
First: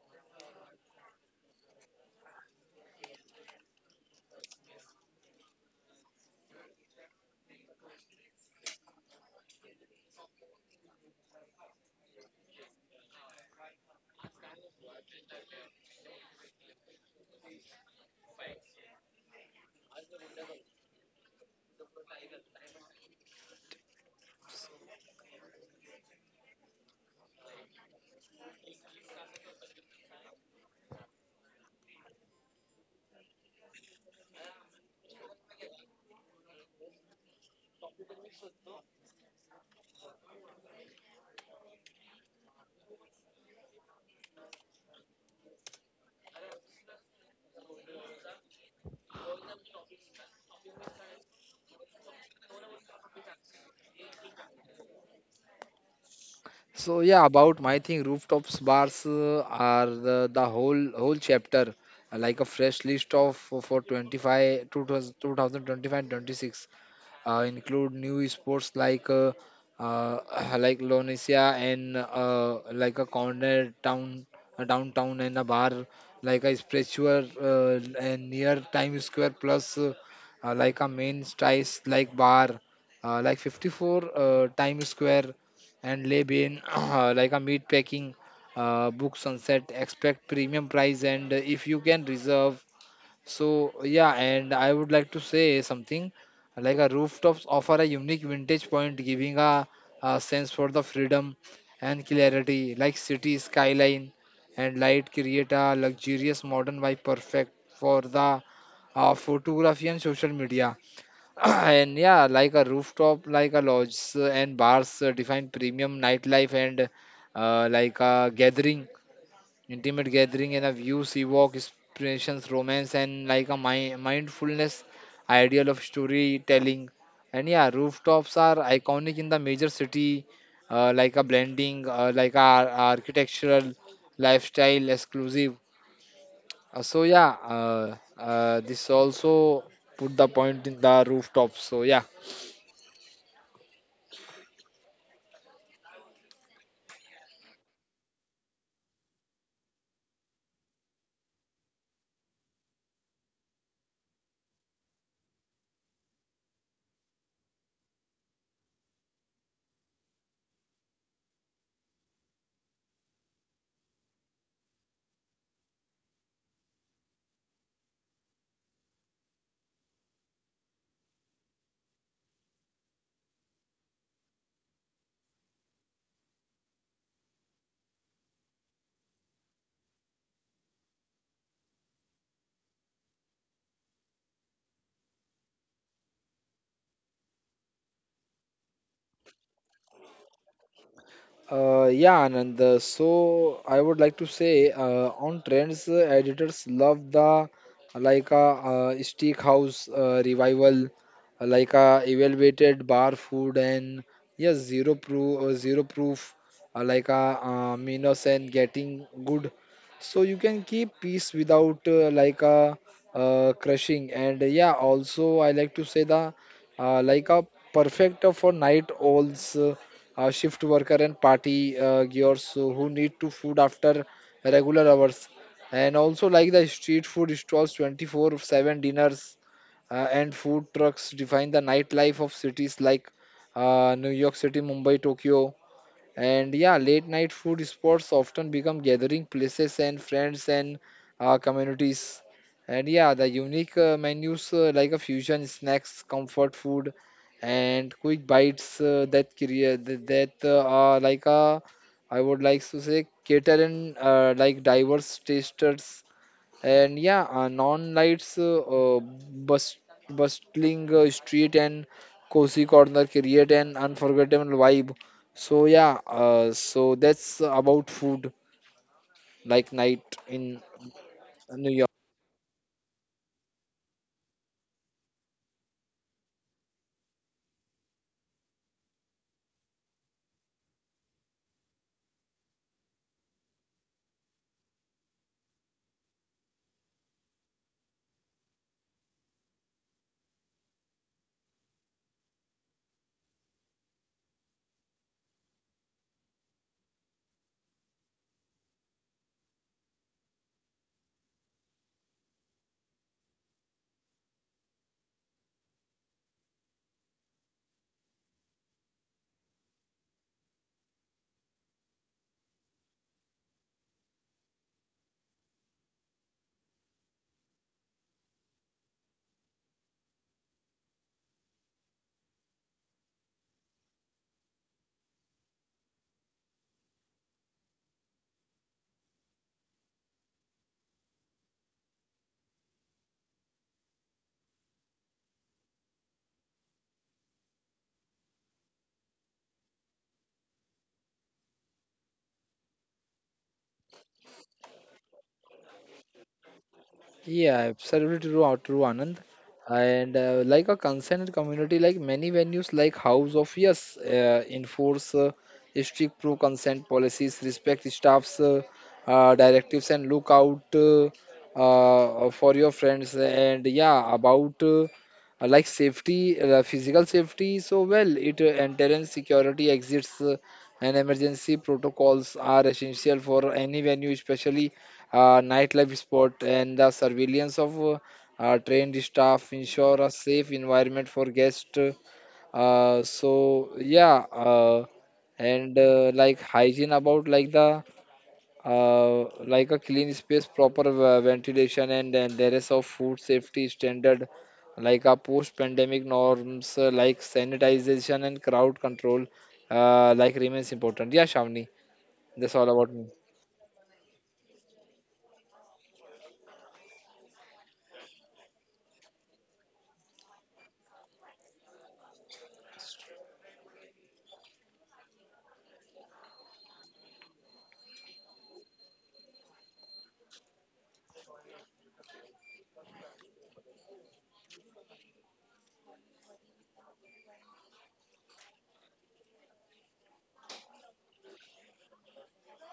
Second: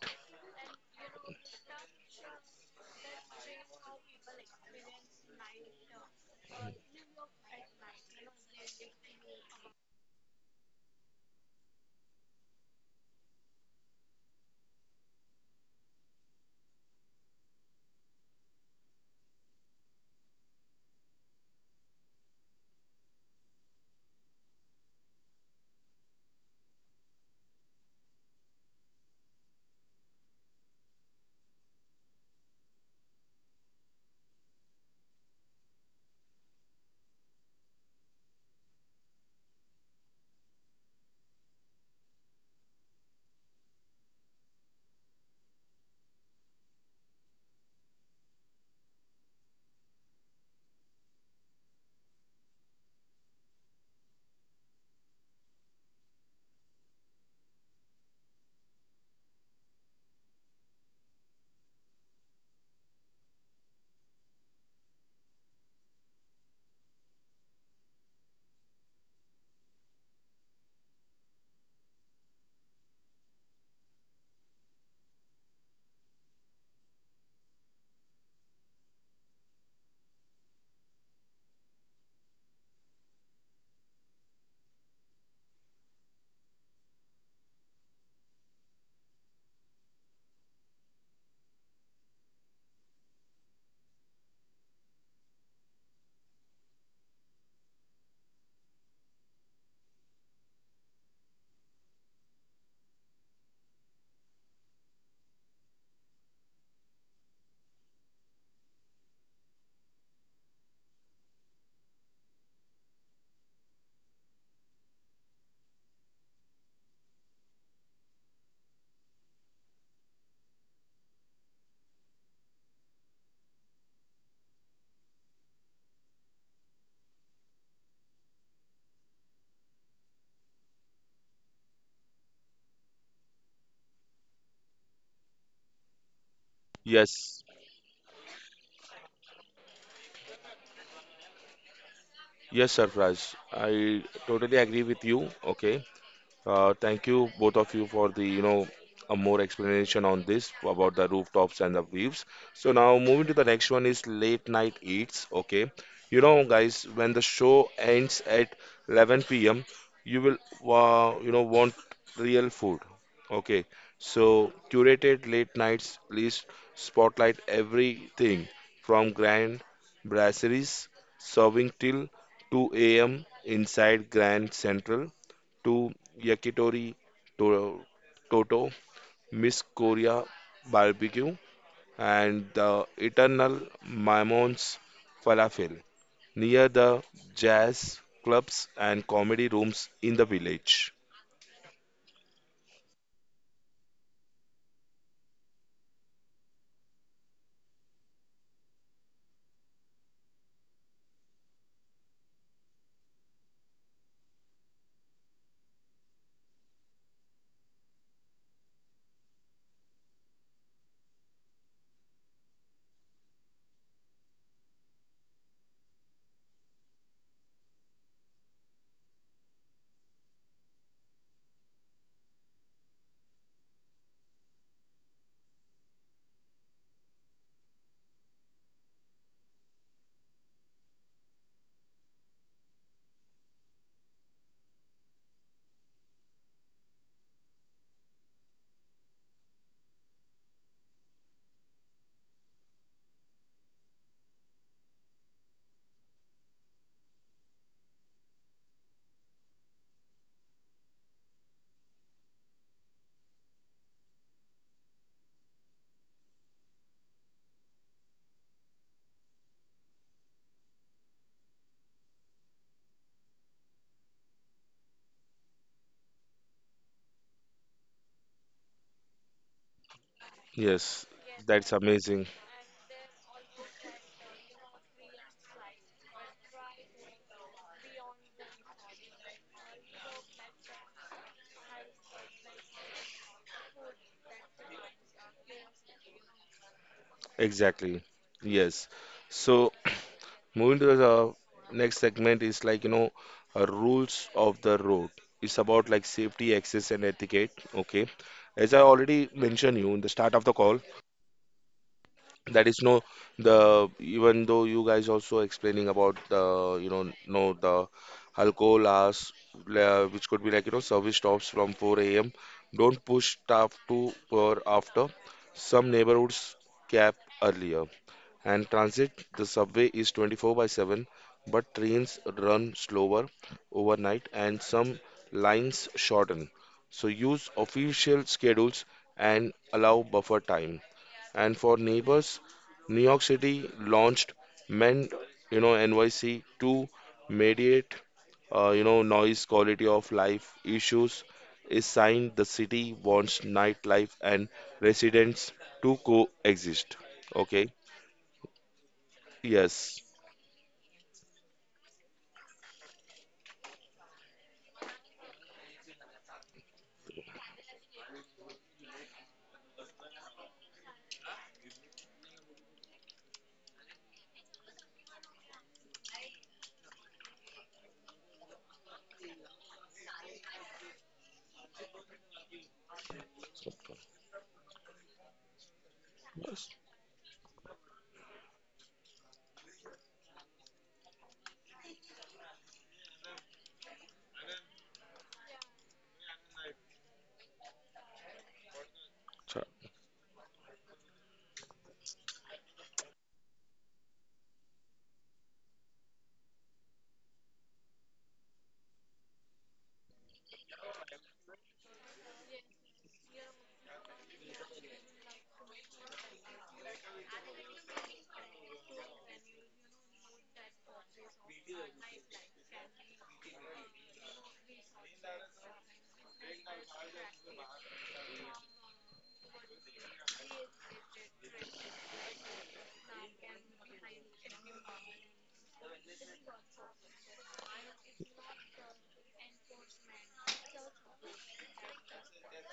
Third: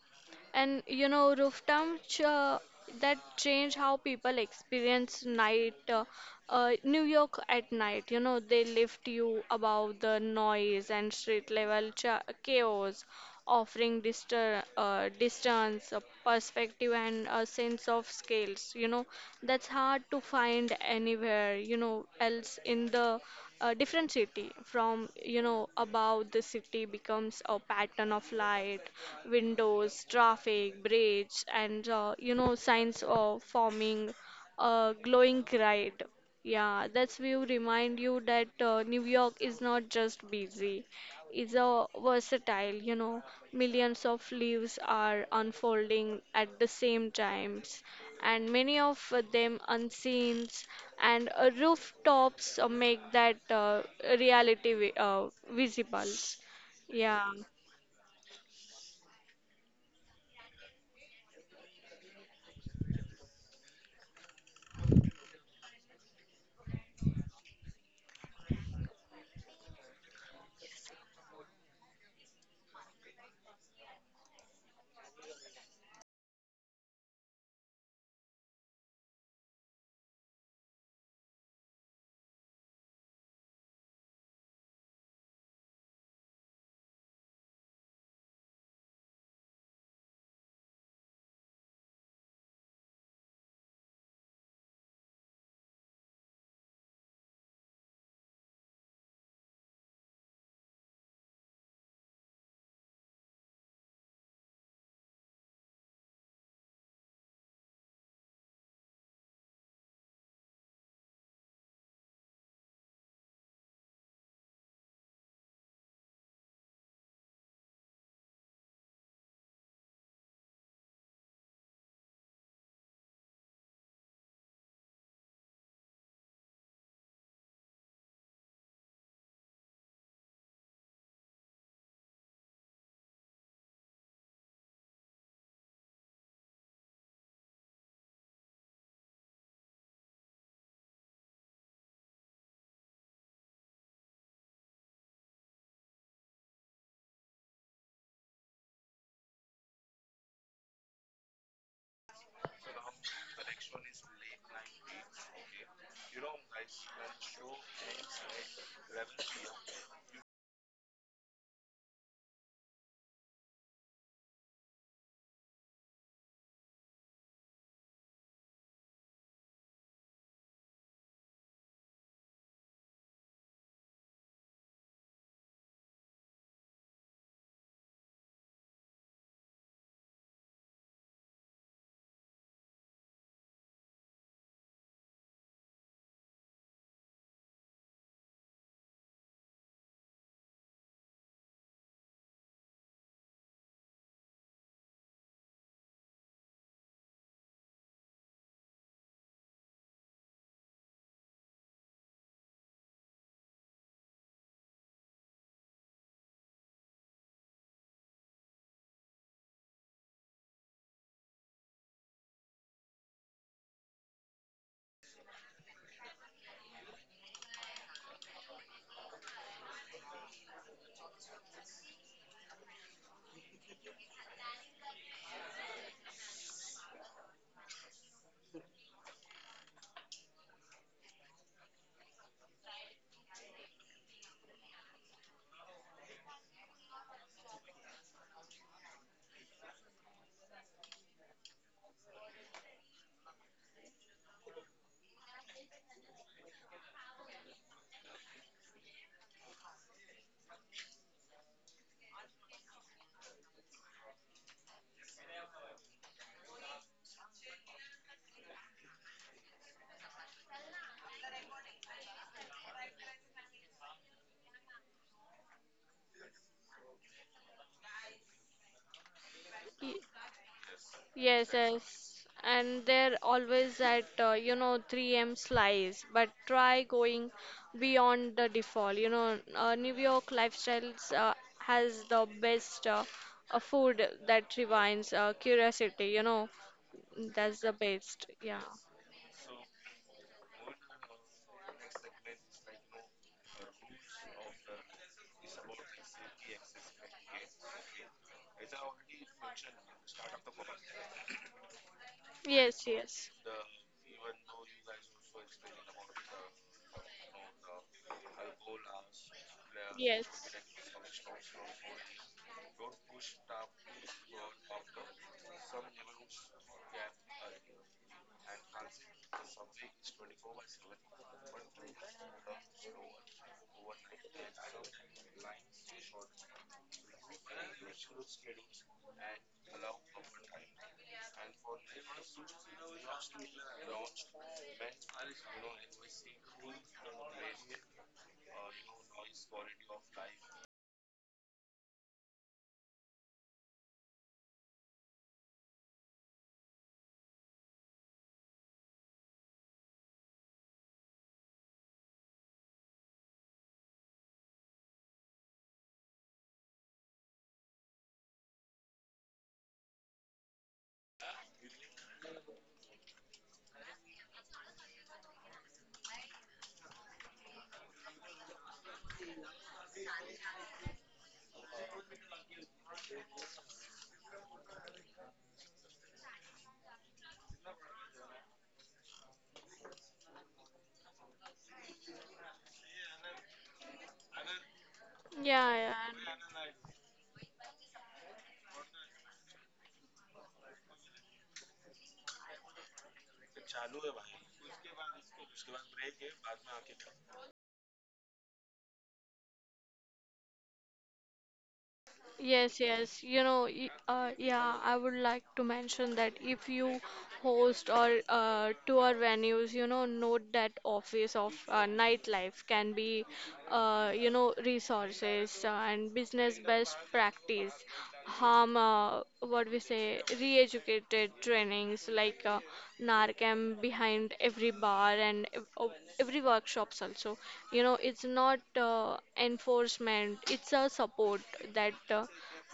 S3: And, you know, Rooftop, ch uh, that change how people experience night, uh, uh, New York at night. You know, they lift you above the noise and street level cha chaos, offering, distur uh, distance, uh, perspective, and a sense of scales. You know, that's hard to find anywhere, you know, else in the, a different city. From, you know above, the city becomes a pattern of light, windows, traffic, bridge, and, uh, you know signs of forming a glowing grid. Yeah, that's view remind you that uh, New York is not just busy, it's a versatile. You know millions of leaves are unfolding at the same times, and many of them unseen, and uh, rooftops uh, make that uh, reality vi- uh, visible.
S2: so
S3: Yeah.
S2: yeah, about my thing, rooftops bars uh, are the, the whole whole chapter, uh, like a fresh list of for for twenty-five two thousand twenty-five twenty-six, uh, include new sports like uh, uh, like Lonesia and uh, like a corner town, a downtown and a bar like a spiritual uh, and near Times Square, plus uh, uh, like a main strice like bar, uh, like fifty-four uh, Times Square and lay bin uh, like a meat packing, uh, book sunset, expect premium price and uh, if you can reserve. So yeah, and I would like to say something like a rooftops offer a unique vintage point, giving a, a sense for the freedom and clarity, like city skyline and light create a luxurious modern vibe, perfect for the uh, photography and social media. And yeah, like a rooftop, like a lodge and bars uh, define premium nightlife and uh, like a gathering, intimate gathering and a view, sea walk, inspirations, romance, and like a mi- mindfulness ideal of storytelling. And yeah, rooftops are iconic in the major city, uh, like a blending, uh, like a ar- architectural, lifestyle exclusive. Uh, so yeah,
S1: Yes,
S2: uh, uh, this also put the point in the rooftops. So yeah.
S1: yes, Sarfraz, I totally agree with you. Okay, uh, thank you both of you for the you know a more explanation on this about the rooftops and the views. So now moving to the next one is late night eats. Okay, you know guys, when the show ends at eleven p m, you will uh, you know want real food. Okay, so curated late nights list spotlight everything from grand brasseries serving till two a m inside Grand Central to yakitori, to, toto, Miss Korea barbecue, and the eternal Mammon's falafel near the jazz clubs and comedy rooms in the village.
S2: Uh, yeah, Anand. uh, So I would like to say uh, on trends, uh, editors love the uh, like a uh, steak house uh, revival, uh, like a evaluated bar food and yes, zero proof, uh, zero proof, uh, like a uh, minus and getting good. So you can keep peace without uh, like a uh, crushing. And uh, yeah, also I like to say the uh, like a perfect for night owls, uh, uh, shift worker and party uh, gears uh, who need to food after regular hours. And also like the street food stalls, twenty-four seven dinners uh, and food trucks define the nightlife of cities like uh, New York City, Mumbai, Tokyo. And yeah, late night food spots often become gathering places and friends and uh, communities. And yeah, the unique uh, menus, uh, like a fusion snacks, comfort food, and quick bites uh, that create that, that uh, are like a, I would like to say, cater and uh, like diverse tasters. And yeah, uh, non lights, uh, uh, bust, bustling uh, street and cozy corner create an unforgettable vibe. So yeah, uh, so that's about food like
S3: Y-
S2: night in
S1: Yes,
S3: Yes,
S1: that's
S2: New York.
S3: yes.
S1: amazing.
S3: And they're always at, uh, you know, three M slice, but try going beyond the default. You know, uh, New York Lifestyles uh, has the best, uh, uh, food that revives uh, curiosity, you know. That's the
S1: Exactly.
S3: best. Yeah.
S1: Yes. So, moving to the next segment is like, you know, uh, rules of the road. It's about like safety, access, and etiquette. Okay. As I already mentioned you in the start of the call, that is
S3: Yes,
S1: no
S3: yes.
S1: the even though you guys also explaining about the you know no the alcohol hours, uh,
S3: Yes.
S1: which could be like you know service stops from four a m. Don't push staff to or after. Some neighborhoods cap earlier. And transit the subway is twenty four by seven, but trains run slower overnight and some lines shorten. So use official schedules and allow buffer time. And for neighbors, New York City launched MEND, you know, N Y C to mediate, uh, you know, noise quality of life issues. Is signed the city wants nightlife and residents to coexist.
S2: Yeah,
S1: Okay.
S2: absolutely true, uh, true, Anand.
S1: Yes.
S2: And uh, like a concerned community, like many venues, like House of Yes, uh, enforce uh, strict pro-consent policies, respect staff's uh, uh, directives, and look out uh, uh, for your friends. And yeah, about uh, uh, like safety, uh, physical safety. So well, it uh, entrance security exits uh, and emergency protocols are essential for any venue, especially uh, nightlife sport,
S1: Yes.
S2: and the surveillance of uh, uh, trained staff ensure a safe environment for guests. Uh, so yeah, uh,
S3: Yeah,
S2: and
S3: yeah.
S2: uh, like hygiene about like the uh, like a clean space, proper uh, ventilation, and, and there is of food safety standard, like a post pandemic norms, uh, like sanitization and crowd control, uh, like remains important. Yeah, Shavni, that's all
S3: Yes,
S2: about me.
S3: yes. You know, y- uh, yeah, I would like to mention that if you host or uh, tour venues, you know, note that office of uh, nightlife can be, uh, you know, resources uh, and business best practice. Harm uh, what we say re-educated trainings like uh, narcan behind every bar, and ev- o- every workshops also. You know it's not uh, enforcement, it's a support that, uh,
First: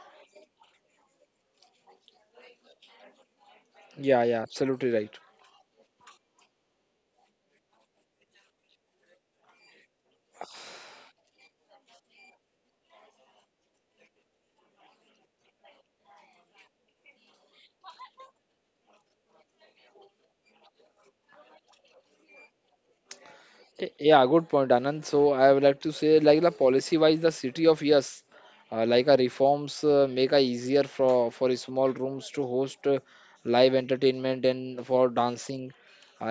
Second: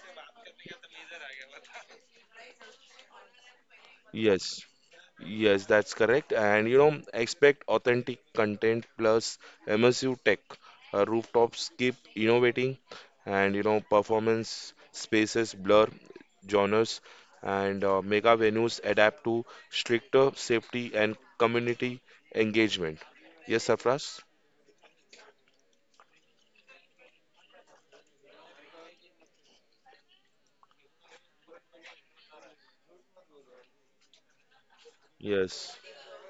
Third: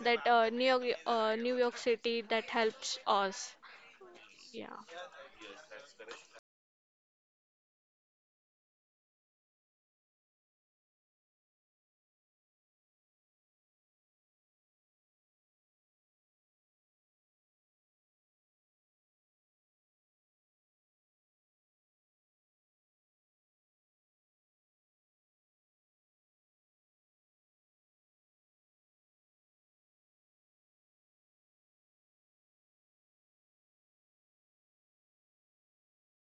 S3: that uh, New York, uh, New York City, that helps us.
S2: Yeah yeah
S1: Yes.
S3: Yeah.
S2: Absolutely right.
S1: Yes, that's correct. And you know, expect authentic content plus immersive tech. Uh, rooftops keep innovating, and you know, performance spaces blur genres, and uh, mega venues adapt to stricter safety and community engagement. Yes,
S2: Y-
S1: Safras?
S2: Yeah, good point, Anand. So I would like to say, like the policy-wise, the city of yes, uh, like a reforms uh, make a easier for for a small rooms to host uh, live entertainment and for dancing.
S1: Yes,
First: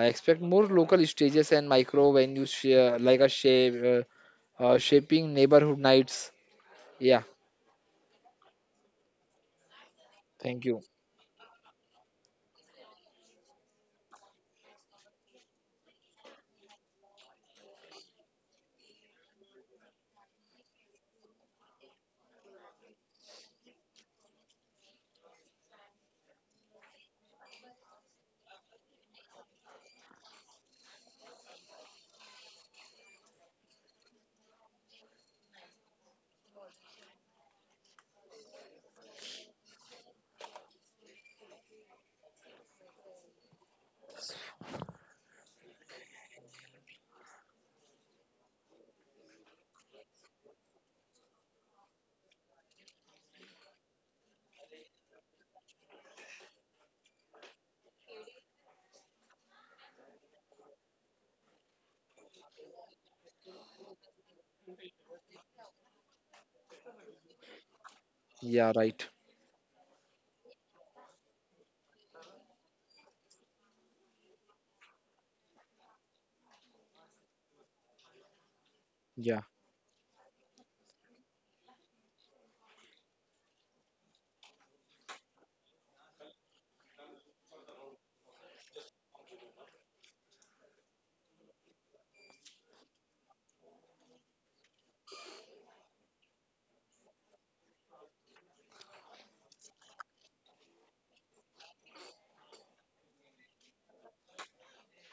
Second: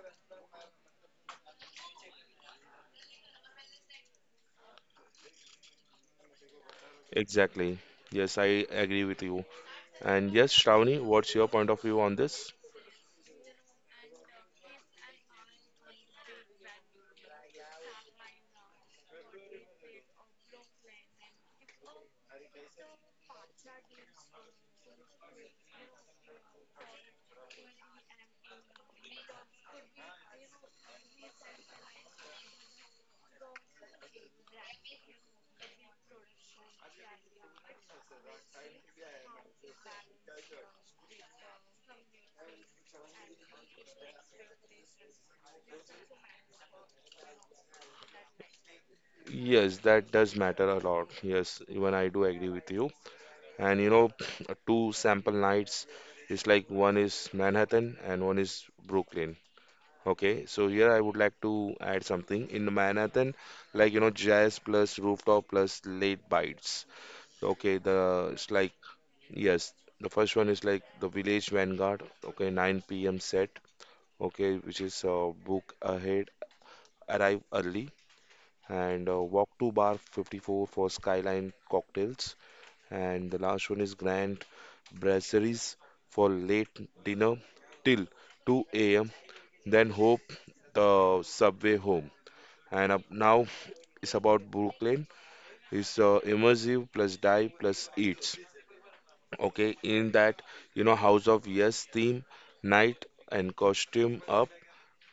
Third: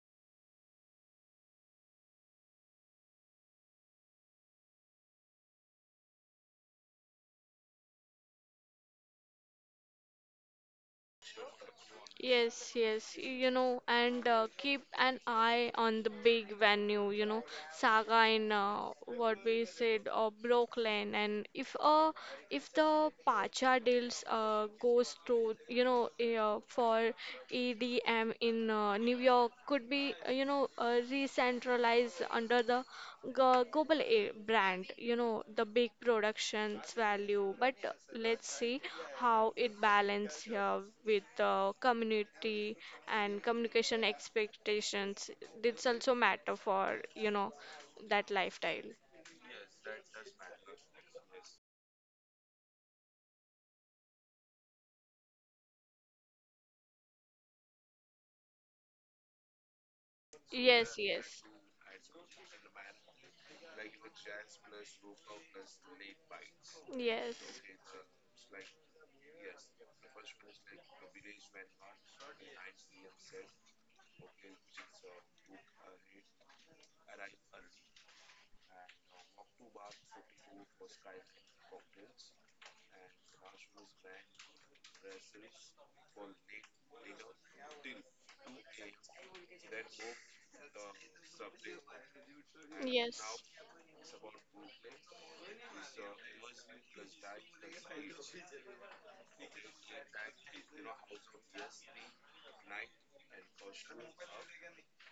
S2: I expect more local stages and micro venues, share, like a shape, uh, uh, shaping neighborhood nights. Yeah,
S1: exactly. Yes, I agree with you. And yes,
S2: thank you.
S1: Shravani, what's your point of view on this?
S3: Yes, yes, you know, and uh, keep an eye on the big venue, you know, Saga in, uh, what we said, uh, Brooklyn, and if uh, if the Pacha deals uh, goes to, you know, uh, for E D M in uh, New York, could be, uh, you know, uh, re-centralized under the Go- global a brand, you know, the big productions value, but uh, let's see how it balance here with the community and communication expectations. It's also matter for, you know, that lifestyle.
S1: Yes, that does matter a lot. Yes, even I do agree with you. And you know two sample nights is like one is Manhattan and one is Brooklyn. Okay, so here
S3: Yes,
S1: I would like
S3: yes,
S1: to add something in Manhattan, like you know jazz plus rooftop plus late bites.
S3: yes,
S1: Okay, the it's
S2: Yeah,
S1: like,
S2: right.
S1: yes, the first one is like the Village Vanguard. Okay, nine p m set. Okay, which is uh, book ahead, arrive early, and uh,
S2: Yeah,
S1: walk to bar fifty four for Skyline cocktails. And the last one is grand brasseries for late dinner till two a m. Then hope the subway home. And up
S3: yes,
S1: now it's about Brooklyn. It's uh, immersive plus dive plus eats. Okay, in that you know House of Yes theme, night and costume up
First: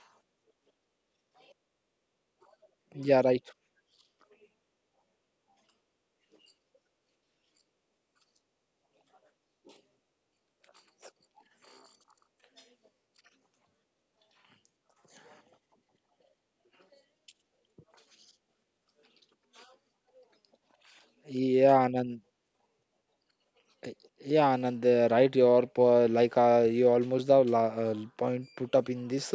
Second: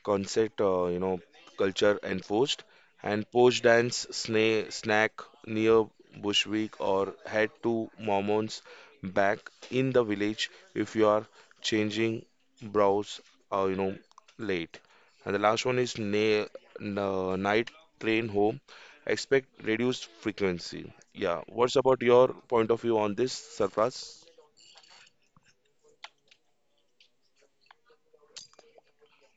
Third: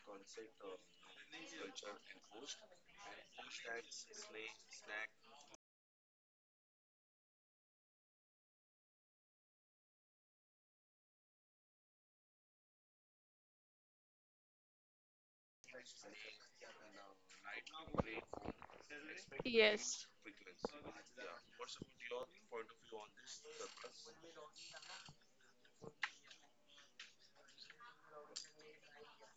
S1: concert, uh, you know, culture enforced,
S2: yeah,
S1: and
S2: right.
S1: post dance, sna snack near Bushwick, or head to Mormon's back in the village if you are changing brows, uh, you know, late. And the last one is na na- night train home. Expect reduced
S3: yes.
S1: frequency. Yeah, what's
S2: Yeah,
S1: about
S2: Anand.
S1: your point of view on this,
S2: Uh,
S1: Sarfraz?
S2: Yeah, Anand, uh, right. Your po- like uh, you almost the la uh, point put up in this.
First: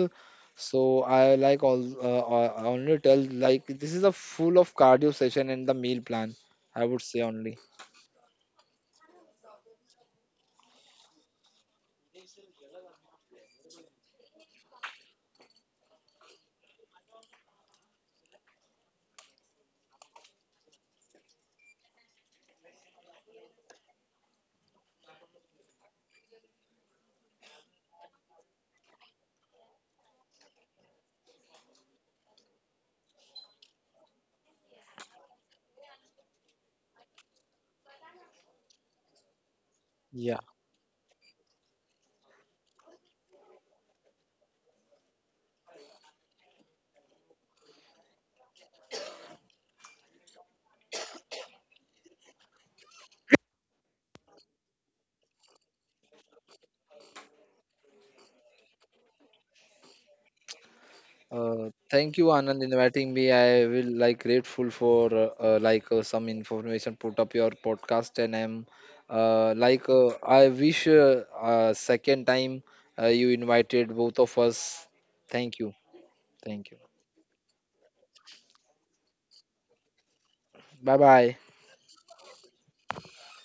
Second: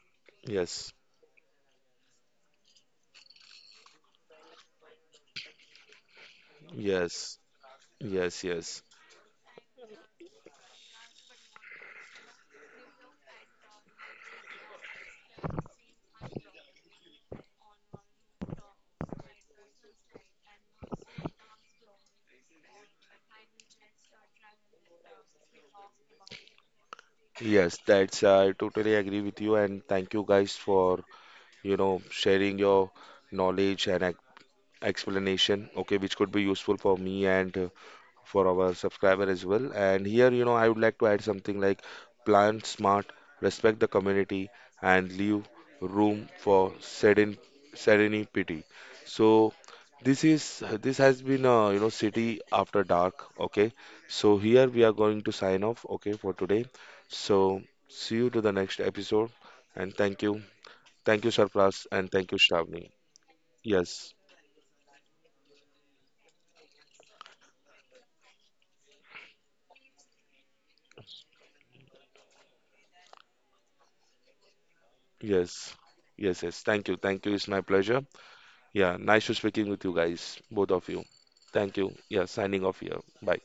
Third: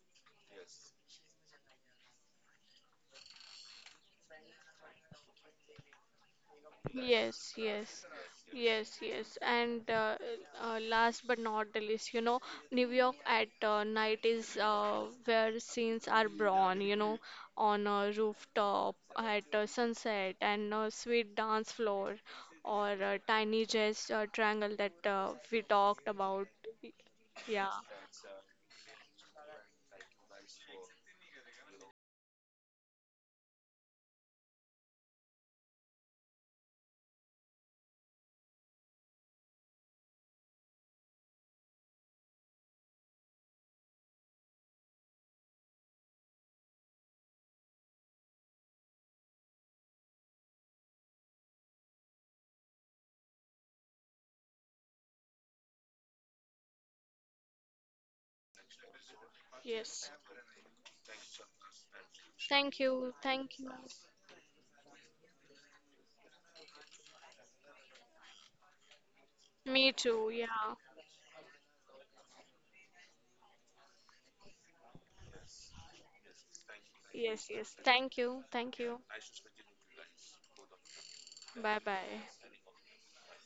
S2: So
S1: Yes,
S2: I like all uh, uh, I only tell like this is a full of cardio session and the meal plan. I would say
S1: yes,
S3: Yes,
S2: only.
S3: yes,
S1: yes, yes.
S3: yes, yes. And uh, uh, last but not the least, you know, New York at uh, night is uh, where scenes are born, you know, on a rooftop at uh, sunset and a sweet dance floor, or a tiny jazz uh, triangle that uh, we talked about. Yeah,
S1: Yes, that's uh, I totally agree with you and thank you guys for, you know, sharing your knowledge and ex explanation, okay, which could be useful for me and uh, for our subscriber as well. And here,
S2: Yeah.
S1: you know, I would like to add something like plan smart, respect the community, and leave room for seren- serenity. So this is this has been uh, you know city after dark. Okay, so here we are going to sign off. Okay, for today. So see you to the next episode, and
S3: yes.
S1: thank you, thank you,
S2: Uh,
S1: Sarpras, and
S2: thank you,
S1: thank you,
S2: Anand,
S3: Thank
S1: Shravani.
S3: you,
S2: inviting me.
S3: thank
S2: I
S3: you.
S2: will
S1: Yes,
S2: like grateful for uh, uh, like uh, some information put up your podcast, and I'm uh, like
S3: Me
S2: uh,
S3: too,
S2: I
S3: yeah.
S2: wish uh, uh, second time uh, you invited both of us. Thank you.
S1: yes, yes, yes.
S2: Thank you.
S1: Thank you, thank you. It's
S3: Yes,
S1: my
S3: yes.
S1: pleasure.
S3: Thank you, thank
S1: Yeah,
S3: you.
S1: nice to speaking with you guys, both of
S2: Bye
S1: you.
S2: bye.
S1: Thank
S3: Bye
S1: you. Yeah,
S3: bye.
S1: signing off here. Bye.